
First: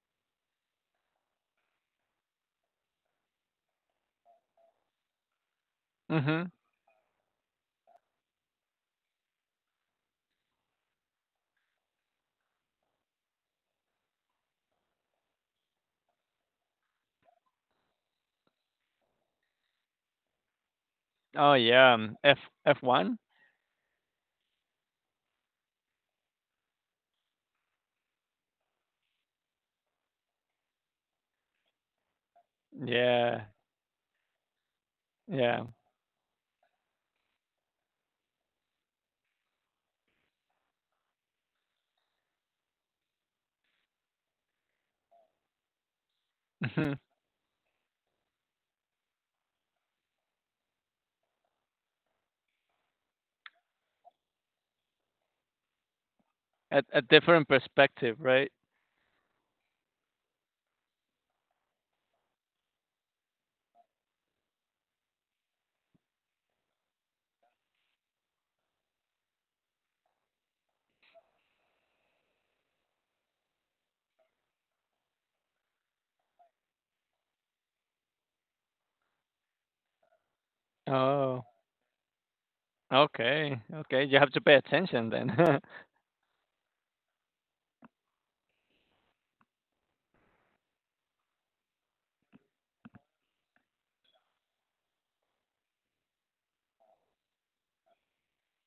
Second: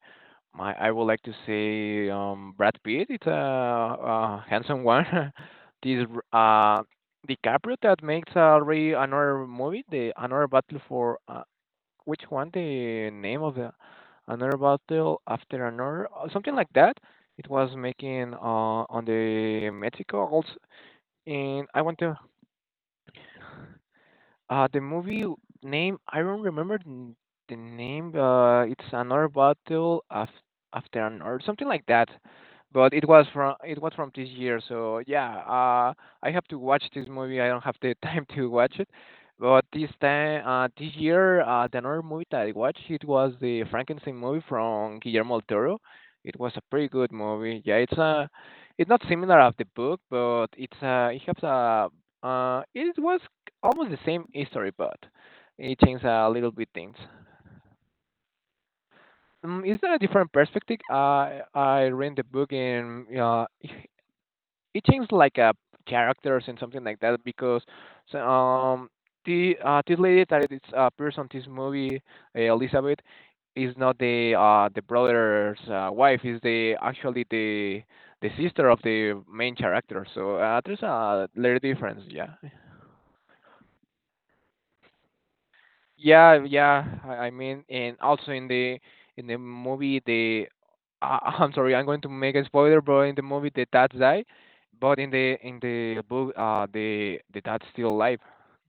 Speaker 2: my I would like to say Brad Pitt. It's a handsome one. <laughs> This
Speaker 1: Mhm.
Speaker 2: r- uh, DiCaprio that makes already another movie, the another Battle for which one the name of the another battle after another or something like that. It was making on the mexico also,
Speaker 1: Oh,
Speaker 2: and I
Speaker 1: yeah,
Speaker 2: want to
Speaker 1: F F1?
Speaker 2: the movie name, I don't remember the name. It's another battle af after an or something like that. But it was
Speaker 1: Yeah,
Speaker 2: from, it was from this year, so yeah.
Speaker 1: yeah.
Speaker 2: I have to watch this movie. I don't have the <laughs> time to watch it. But this time, this year, the another movie that I watched it was the Frankenstein movie from Guillermo del Toro. It was a pretty
Speaker 1: Mhm.
Speaker 2: good movie. Yeah, it's a, it's not similar of the book, but it's it has a it was almost the same history, but it changed a little bit
Speaker 1: A
Speaker 2: things.
Speaker 1: a different perspective, right?
Speaker 2: Is that a different perspective? I read the book and <laughs> it changed like characters and something like that because so, the this lady that is appears person, this movie, Elizabeth, is not the the brother's wife, is the actually the sister of the main character, so there's a
Speaker 1: Oh,
Speaker 2: little difference, yeah.
Speaker 1: okay, okay. You have to pay attention then. <laughs>
Speaker 2: Yeah, yeah. I mean, and also in the movie, the <laughs> I'm sorry, I'm going to make a spoiler, but in the movie, the dad die, but in the book, the dad's still alive.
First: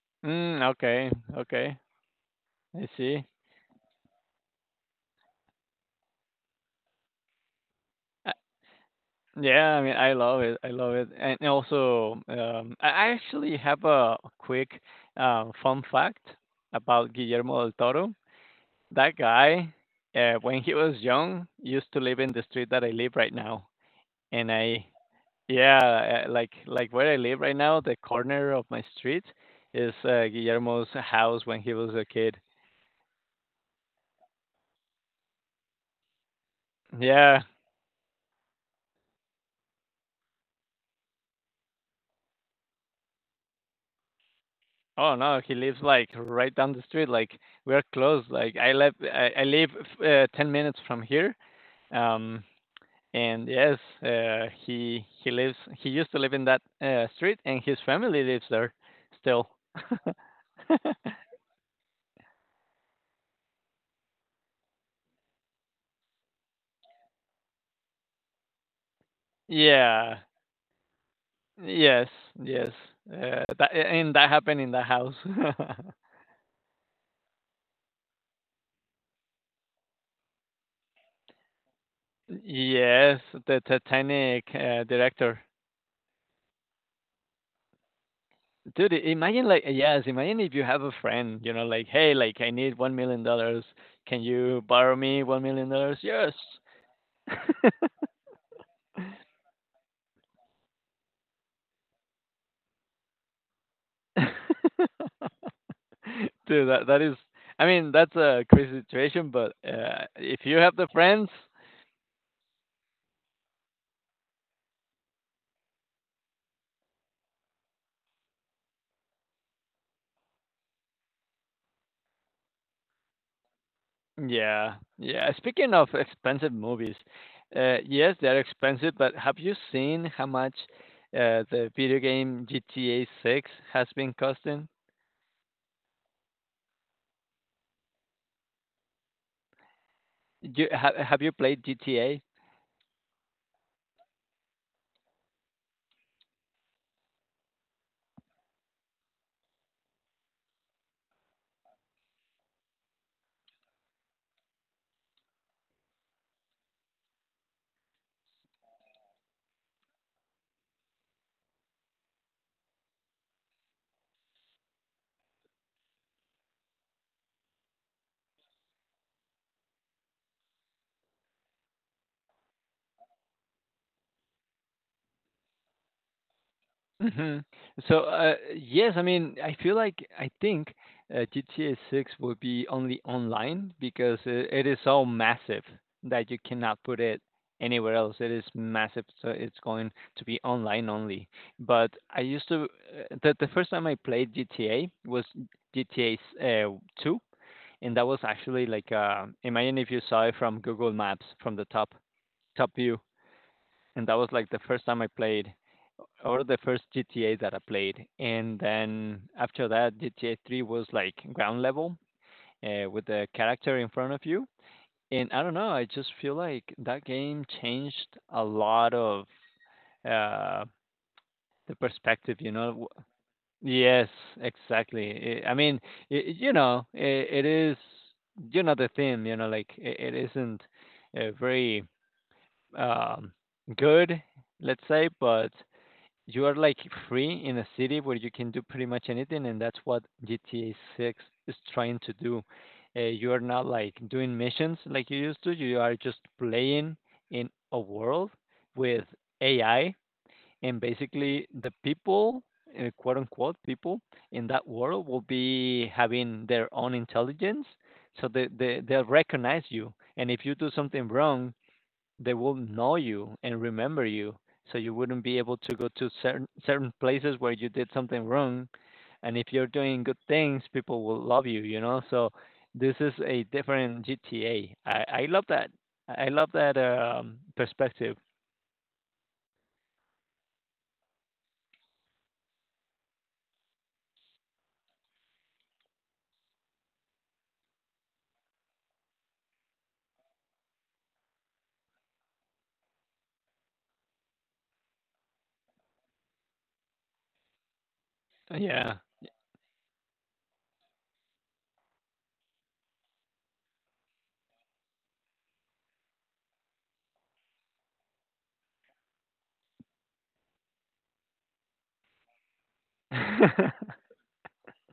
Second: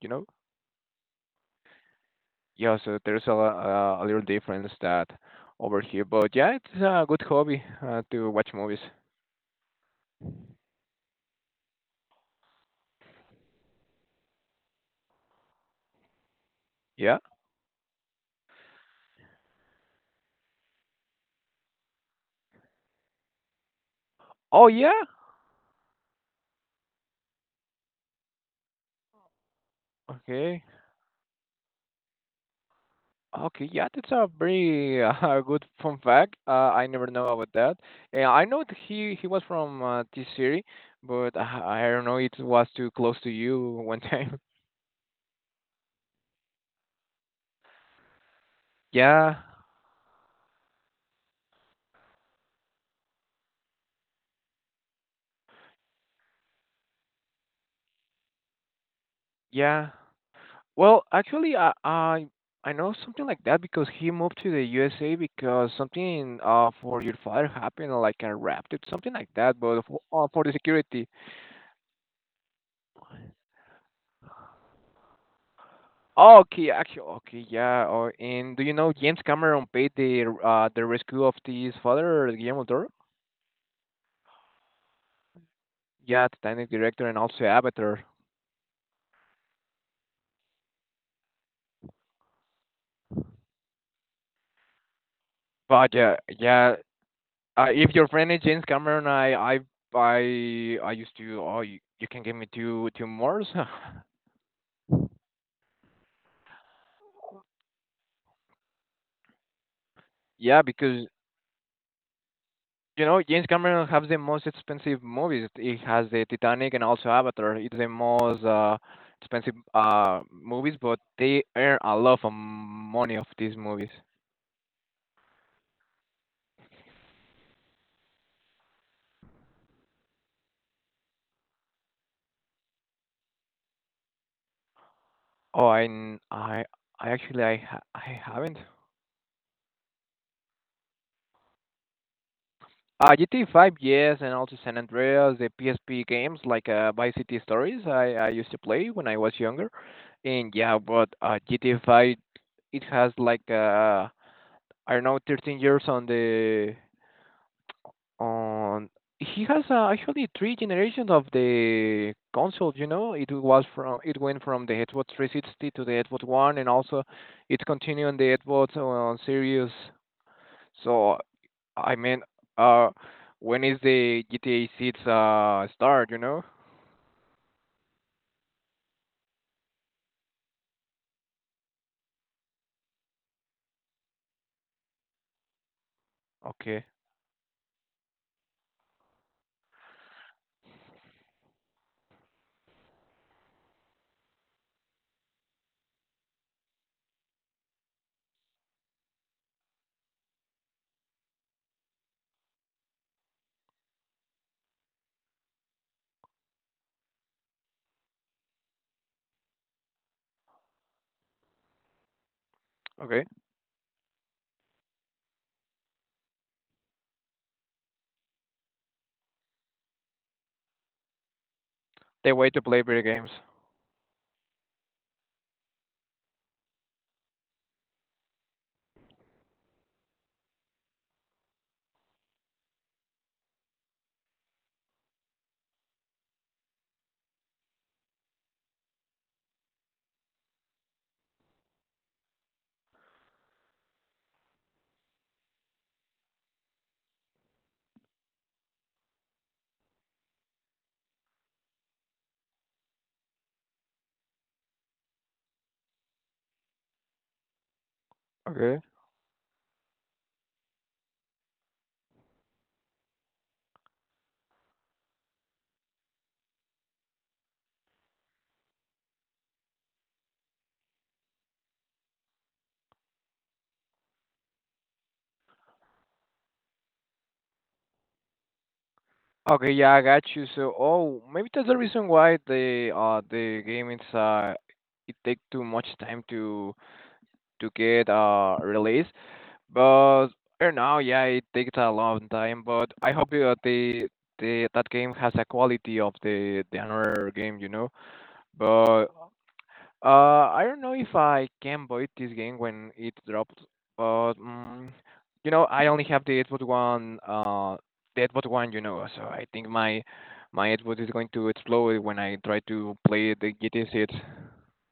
Speaker 2: You know?
Speaker 1: Mm, okay, okay.
Speaker 2: Yeah.
Speaker 1: I
Speaker 2: So
Speaker 1: see.
Speaker 2: there's a little difference that over here, but yeah, it's a good hobby to
Speaker 1: Uh,
Speaker 2: watch movies.
Speaker 1: yeah, I mean, I love it. I love it. And also, I actually have a quick, fun fact about
Speaker 2: Yeah.
Speaker 1: Guillermo del Toro. That guy, when he was young, used to live in the street that I live right now, and
Speaker 2: Oh
Speaker 1: I,
Speaker 2: yeah.
Speaker 1: yeah, uh, like like where I live right now, the corner of my street is
Speaker 2: Okay.
Speaker 1: Guillermo's house when he was a kid.
Speaker 2: Okay, yeah, that's a very <laughs> good fun fact. I never know
Speaker 1: Yeah.
Speaker 2: about that. And I know that he was from this city, but I don't know it was too close to you one time. <laughs>
Speaker 1: Oh, no, he lives like right down the street. Like, we're close. Like, I live, I,
Speaker 2: Yeah,
Speaker 1: I live 10 minutes from here. Um, and yes, he lives. He used to live in that street, and his family lives there still.
Speaker 2: yeah. Well,
Speaker 1: <laughs>
Speaker 2: actually, I know something like that because he moved to the USA because something for your father happened, like a raft, it's something like that, but
Speaker 1: Yeah.
Speaker 2: for the security.
Speaker 1: Yes, yes. And that happened in the house. <laughs>
Speaker 2: Oh, okay, actually, okay, yeah. Or and do you know James Cameron paid the rescue of his father, Guillermo del Toro?
Speaker 1: Yes, the Titanic director.
Speaker 2: Yeah, Titanic director and also Avatar.
Speaker 1: Dude, yes, imagine if you have a friend, you know, like, hey, like, I need $1 million. Can you borrow me one million
Speaker 2: But
Speaker 1: dollars?
Speaker 2: yeah,
Speaker 1: Yes.
Speaker 2: yeah.
Speaker 1: <laughs>
Speaker 2: If your friend is James Cameron, I I used to. Oh, you can give me two more.
Speaker 1: Dude, that that is I mean, that's a crazy situation, but
Speaker 2: <laughs>
Speaker 1: if you
Speaker 2: Yeah,
Speaker 1: have the
Speaker 2: because
Speaker 1: friends.
Speaker 2: you know James Cameron has the most expensive movies. He has the Titanic and also Avatar. It's the most expensive movies, but they earn a lot of money of these movies.
Speaker 1: Yeah, yeah. Speaking of expensive movies, yes, they're expensive, but have you seen how much the video game GTA 6 has been costing?
Speaker 2: Oh, and I actually, I haven't.
Speaker 1: You, ha have you played GTA?
Speaker 2: GTA 5, yes, and also San Andreas, the PSP games like Vice City Stories. I used to play when I was younger, and yeah, but GTA 5, it has like I don't know, 13 years on the on. He has actually three generations of the console. You know, it was from it went from the Xbox 360 to the Xbox One, and also it continued on the Xbox Series. So I mean, uh, when is the GTA 6 start, you know?
Speaker 1: Mhm. So, yes, I mean, I feel like I think GTA 6 will be only online because it is so massive that you cannot
Speaker 2: Okay.
Speaker 1: put it anywhere else. It is massive, so it's going to be online only. But I used to, the first time I played GTA was GTA uh, 2, and that was actually like, imagine if you saw it from Google Maps from the top view, and that was like the first time I played or the first GTA that I played, and then after that, GTA 3 was like ground level with
Speaker 2: Okay.
Speaker 1: the character in front of you. And I don't know, I just feel like that game changed a lot of uh, the
Speaker 2: The
Speaker 1: perspective, you
Speaker 2: way to play
Speaker 1: know.
Speaker 2: video games.
Speaker 1: Yes, exactly. I mean, I you know, I- it is, you know, the theme, you know, like it isn't very um, good, let's say, but you are like free in a city where you can do pretty much anything, and that's what GTA 6 is trying to do. You are not like doing missions like you used to. You are just playing in a world with AI, and basically the people, quote unquote, people in that world will be having their own intelligence, so they, they
Speaker 2: Okay.
Speaker 1: they'll recognize you. And if you do something wrong, they will know you and remember you. So you wouldn't be able to go to certain places where you did something wrong. And if you're doing good things, people will love you, you know. So this is a different GTA. I love that. I love that perspective.
Speaker 2: Okay, yeah, I got you. So, oh, maybe that's the reason why the game is it take too much time to get released. But right now, yeah, it takes a long time. But I hope the that game has a quality of the another game, you know.
Speaker 1: Yeah.
Speaker 2: But uh, I don't know if I can buy this game when it dropped, but mm, you know, I only have the Xbox One, you know, so I think my Xbox is going to explode when I try to play the GTA
Speaker 1: <laughs>
Speaker 2: 6.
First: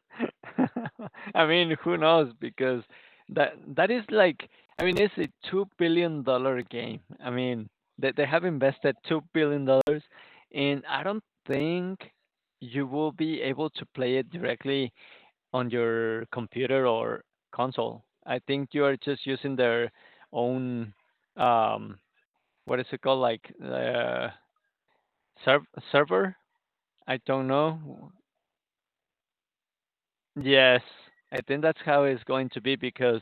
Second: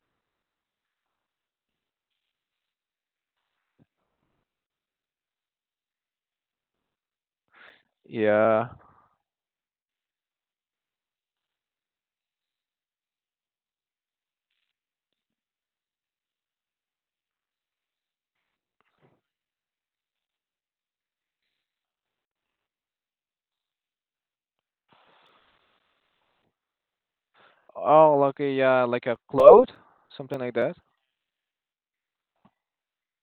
Speaker 1: <laughs> I mean, who knows? Because that is like, I mean, it's a $2 billion game. I mean, they have
Speaker 2: Yeah.
Speaker 1: invested $2 billion, and I don't think you will be able to play it directly on your computer or console. I think you are just using their own um, what is it called? Like serv- server? I don't know.
Speaker 2: Oh, okay, yeah, like a cloud, something like that.
Speaker 1: Yes, I think that's how it's going to be because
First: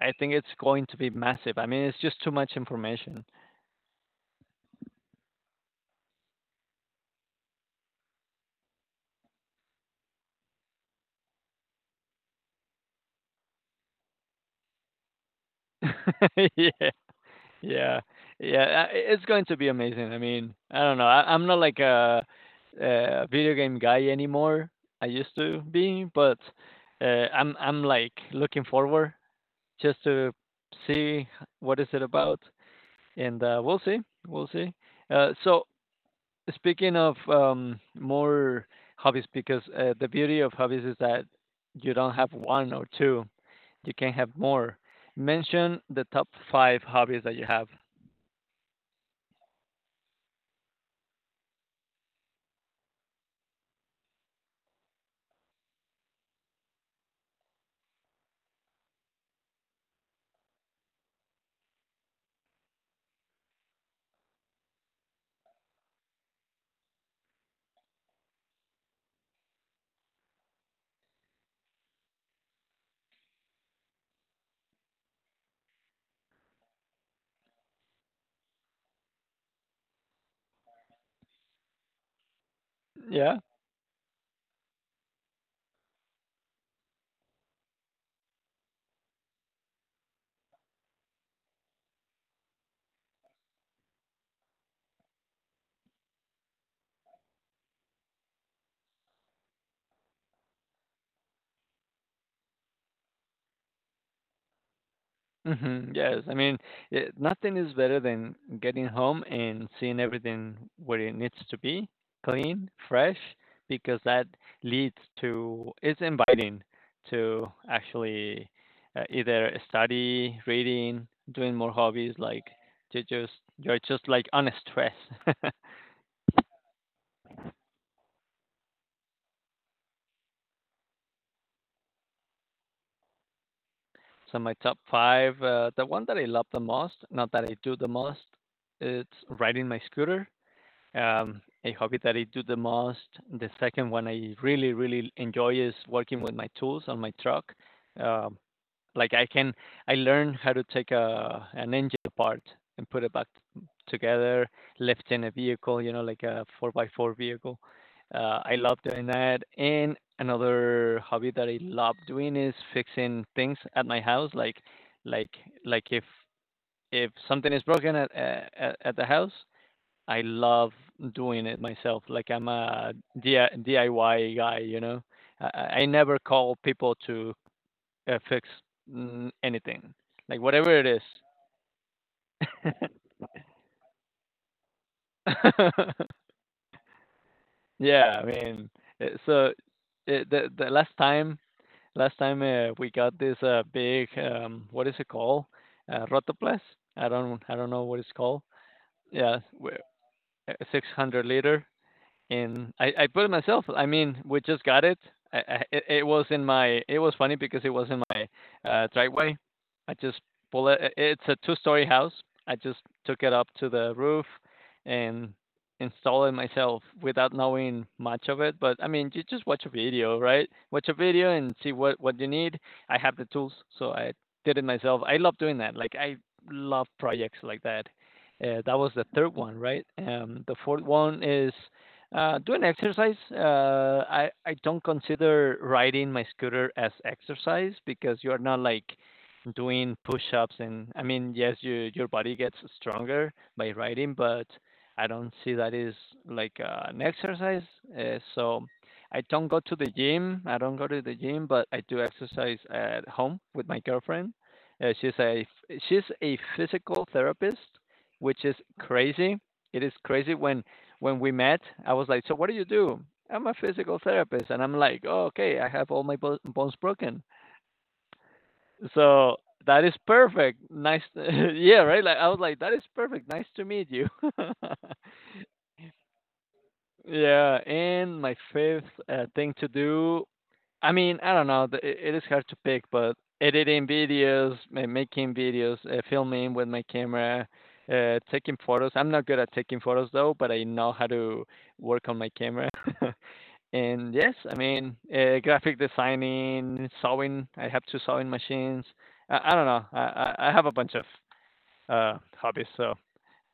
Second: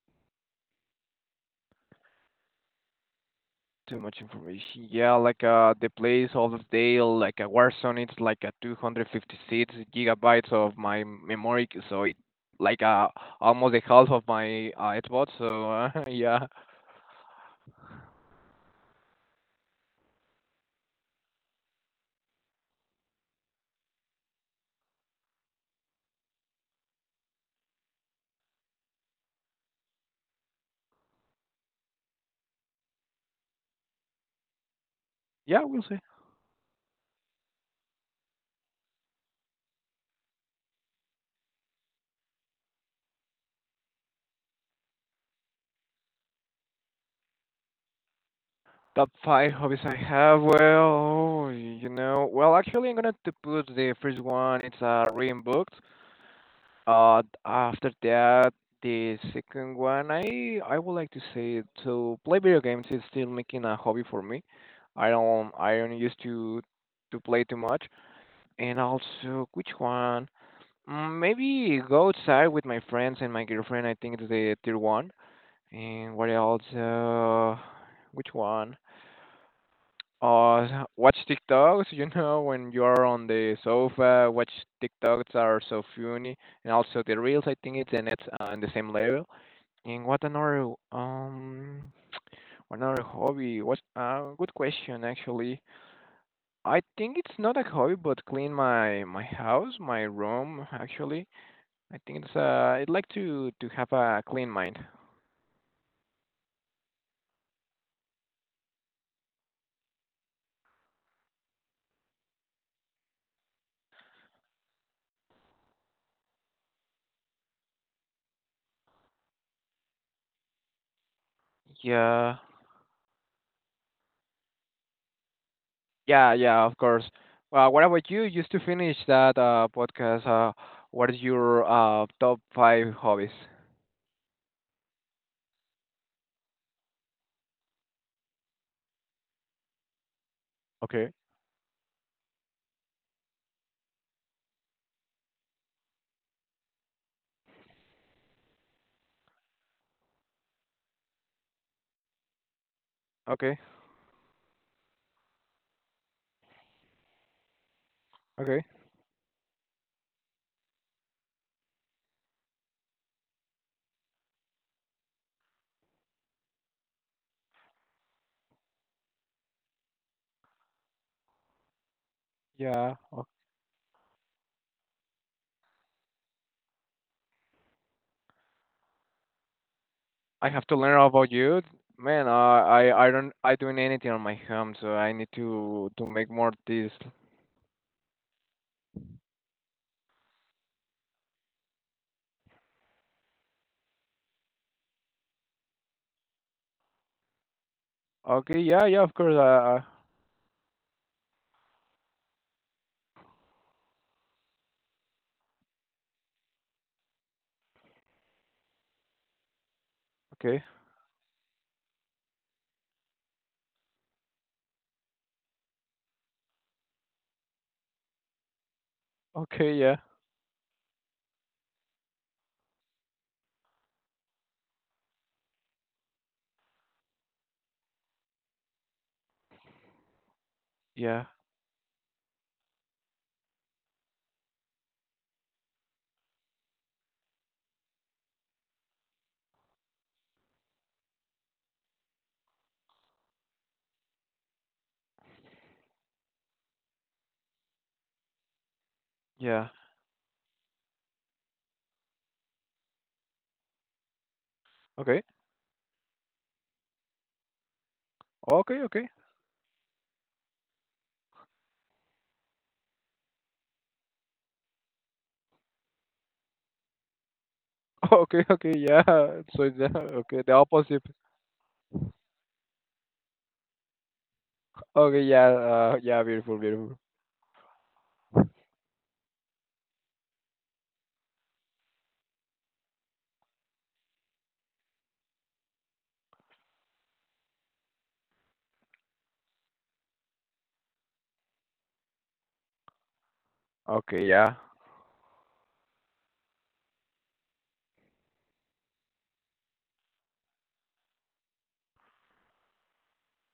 Speaker 1: I think it's going to be massive. I mean, it's just too much information.
Speaker 2: Too much information. Yeah, like the place of Dale, like a Warzone, it's like a 256 gigabytes of my memory, so it like almost the half of my Xbox. So <laughs> yeah,
Speaker 1: <laughs> Yeah, yeah, yeah, it's going to be amazing. I mean, I don't know. I'm not like a video game guy anymore. I used to be, but, I'm, like, looking forward just to see what is it about, and, we'll see, we'll see. So
Speaker 2: yeah, we'll see.
Speaker 1: speaking of, more hobbies because, the beauty of hobbies is that you don't have 1 or 2. You can have more. Mention the top 5 hobbies that you have.
Speaker 2: Top five hobbies I have. Well, you know, well actually I'm gonna to put the first one. It's reading books. After that, the second one, I would like to say to play video games is still making a hobby for me. I don't used to play too much. And also, which one? Mm, maybe go outside with my friends and my girlfriend. I think it's the third one. And what else? Which one? Watch TikToks, you know, when you're on
Speaker 1: Yeah.
Speaker 2: the sofa, watch TikToks are so funny, and also the reels. I think it's and it's on the same level. And what another <tsk> what another hobby? What good question actually. I think it's not a hobby, but clean my house, my room actually. I think it's I'd like to have a clean mind.
Speaker 1: Hmm, yes. I mean, nothing is better than getting home and seeing everything where it needs to be, clean, fresh, because that leads to, it's inviting to actually either study, reading, doing more hobbies,
Speaker 2: Yeah.
Speaker 1: like to just, you're just like on a stress. <laughs>
Speaker 2: Yeah, yeah, of course. Well, what about you? Just to finish that podcast, what is your top five hobbies?
Speaker 1: So my top 5, the one that I love the most, not that I do the most, it's riding my scooter.
Speaker 2: Okay.
Speaker 1: A hobby that I do the most. The second one I really, really enjoy is working with my tools on my truck. Um, like I can, I learn how to take a an engine apart and put it back
Speaker 2: Okay,
Speaker 1: together, lift in a vehicle, you know, like a 4x4 vehicle. I
Speaker 2: okay.
Speaker 1: love doing that. And another hobby that I love doing is fixing things at my house. Like, like if something is broken at the house, I love doing it myself. Like I'm a
Speaker 2: Yeah, o-
Speaker 1: DIY guy, you know. I never call people to affects anything, like
Speaker 2: I have
Speaker 1: whatever
Speaker 2: to
Speaker 1: it is.
Speaker 2: learn about you. Man, I don't I doing anything on my home, so I need to
Speaker 1: <laughs>
Speaker 2: make more this.
Speaker 1: Yeah, I mean, uh, so uh, the last time we got this big what is it called? Rotoplas. I don't know what it's called.
Speaker 2: Okay, yeah, yeah, of
Speaker 1: Yeah,
Speaker 2: course.
Speaker 1: we- a 600 liter. And I put it myself. I mean, we just got it. It it was in my. It was funny because it was in my driveway. I just
Speaker 2: Okay,
Speaker 1: pull it. It's a 2-story house. I just took it up to the roof and installed it myself without knowing much of it. But I mean, you just watch a
Speaker 2: okay, yeah,
Speaker 1: video, right? Watch a video and see what you need. I have the tools, so I did it myself. I love doing that. Like I love projects like that. That was the third one, right? The fourth one
Speaker 2: yeah,
Speaker 1: is do an exercise, I don't consider riding my scooter as exercise because you are not like doing push-ups and I mean, yes, you, your body gets stronger by riding, but I don't see that is like an exercise. So I don't go
Speaker 2: yeah.
Speaker 1: to the gym. I don't go to the gym, but I do exercise at home with my girlfriend. Uh, she's
Speaker 2: Okay,
Speaker 1: a she's a physical therapist, which is
Speaker 2: okay, okay,
Speaker 1: crazy. It is crazy when we met, I was like, "So what do you do?" I'm a physical therapist, and I'm like, oh, "Okay, I have all my bones broken."
Speaker 2: <laughs> okay, okay. Yeah. <laughs>
Speaker 1: So
Speaker 2: So
Speaker 1: that
Speaker 2: the,
Speaker 1: is
Speaker 2: okay, the
Speaker 1: perfect. Nice,
Speaker 2: opposite.
Speaker 1: <laughs> yeah, right. Like I was like, "That is perfect. Nice to meet you." <laughs>
Speaker 2: Okay, yeah, yeah, beautiful, beautiful.
Speaker 1: Yeah, and my fifth thing to do. I mean, I don't know. It is hard to pick, but editing videos, making videos, filming with my camera. Taking photos. I'm not good at taking photos though, but I know how to work on my camera. <laughs> And
Speaker 2: Okay,
Speaker 1: yes,
Speaker 2: yeah.
Speaker 1: I mean, graphic designing, sewing. I have 2 sewing machines. I don't know. I have a bunch of hobbies. So,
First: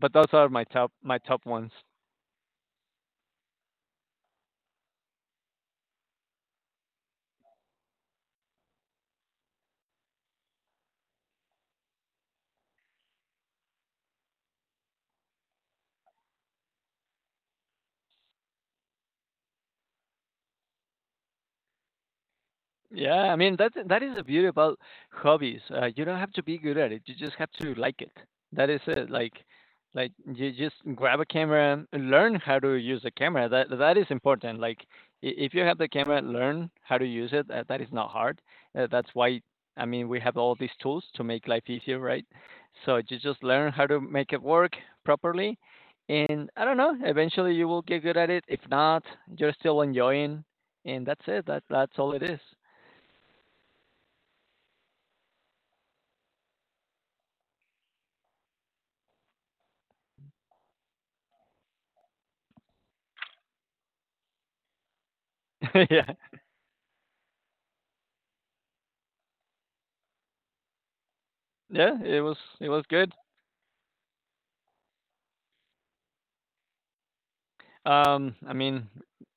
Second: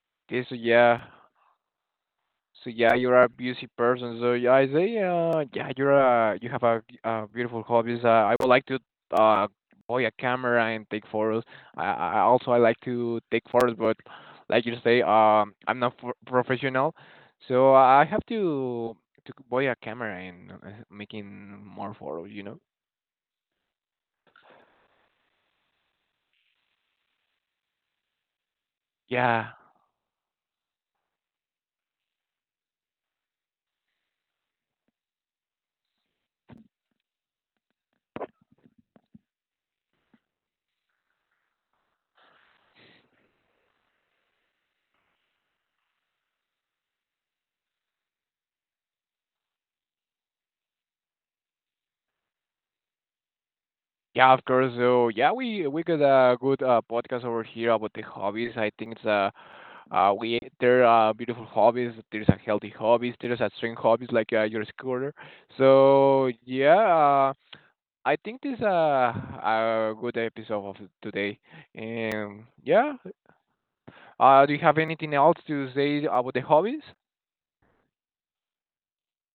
Speaker 1: but those
Speaker 2: Okay,
Speaker 1: are
Speaker 2: so yeah,
Speaker 1: my top ones.
Speaker 2: so yeah, you're a busy person. So yeah, I say, yeah, you're a you have a, beautiful hobbies. I would like to uh buy a camera and take photos. I also I like to take photos, but like you say, I'm not for professional, so I have to buy a camera and making more photos. You know?
Speaker 1: Yeah, I mean that is the beauty about hobbies. You don't have to be good at it. You just have to like it. That is it.
Speaker 2: Yeah.
Speaker 1: Like you just grab a camera and learn how to use a camera. That is important. Like if you have the camera, learn how to use it. That is not hard. That's why I mean we have all these tools to make life easier, right? So you just learn how to make it work properly. And I don't know, eventually you will get good at it. If not, you're still enjoying and that's it. That's all it is.
Speaker 2: Yeah, of course. So yeah, we got a good podcast over here about the hobbies. I think it's we there are beautiful hobbies. There's a healthy hobbies. There's a strange hobbies like your scooter.
Speaker 1: <laughs> Yeah.
Speaker 2: So yeah, I think this is a good episode of today.
Speaker 1: Yeah,
Speaker 2: And
Speaker 1: it was
Speaker 2: yeah,
Speaker 1: good.
Speaker 2: do you have anything else to say about the hobbies?
Speaker 1: I mean,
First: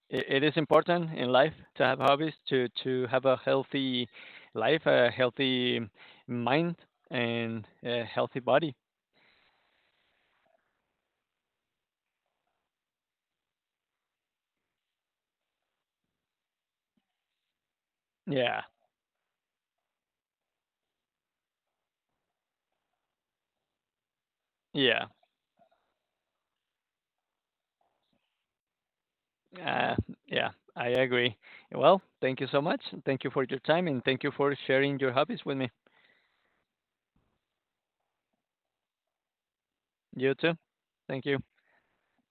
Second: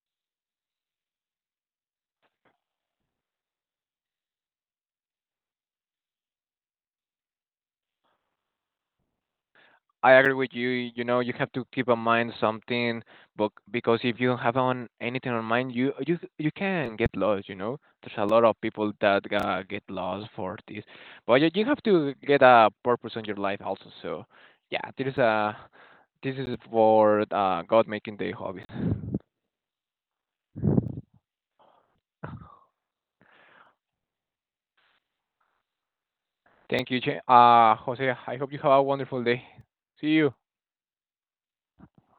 Speaker 1: it is important in life to have hobbies, to have a healthy life, a healthy mind, and a healthy body.
Speaker 2: I agree with you. You know, you have to keep in mind something, but because if you have on anything on mind, you can get lost. You know, there's a lot of
Speaker 1: Yeah.
Speaker 2: people that get lost for this, but you have to get a purpose on your life also. So, yeah,
Speaker 1: Yeah.
Speaker 2: there is a this is for God making the hobbies.
Speaker 1: Uh, yeah, I agree. Well, thank you so much. Thank you for your time, and thank you for sharing your hobbies with me.
Speaker 2: Thank you, Jose. I hope you have a wonderful day. See you.
Speaker 1: You too. Thank you.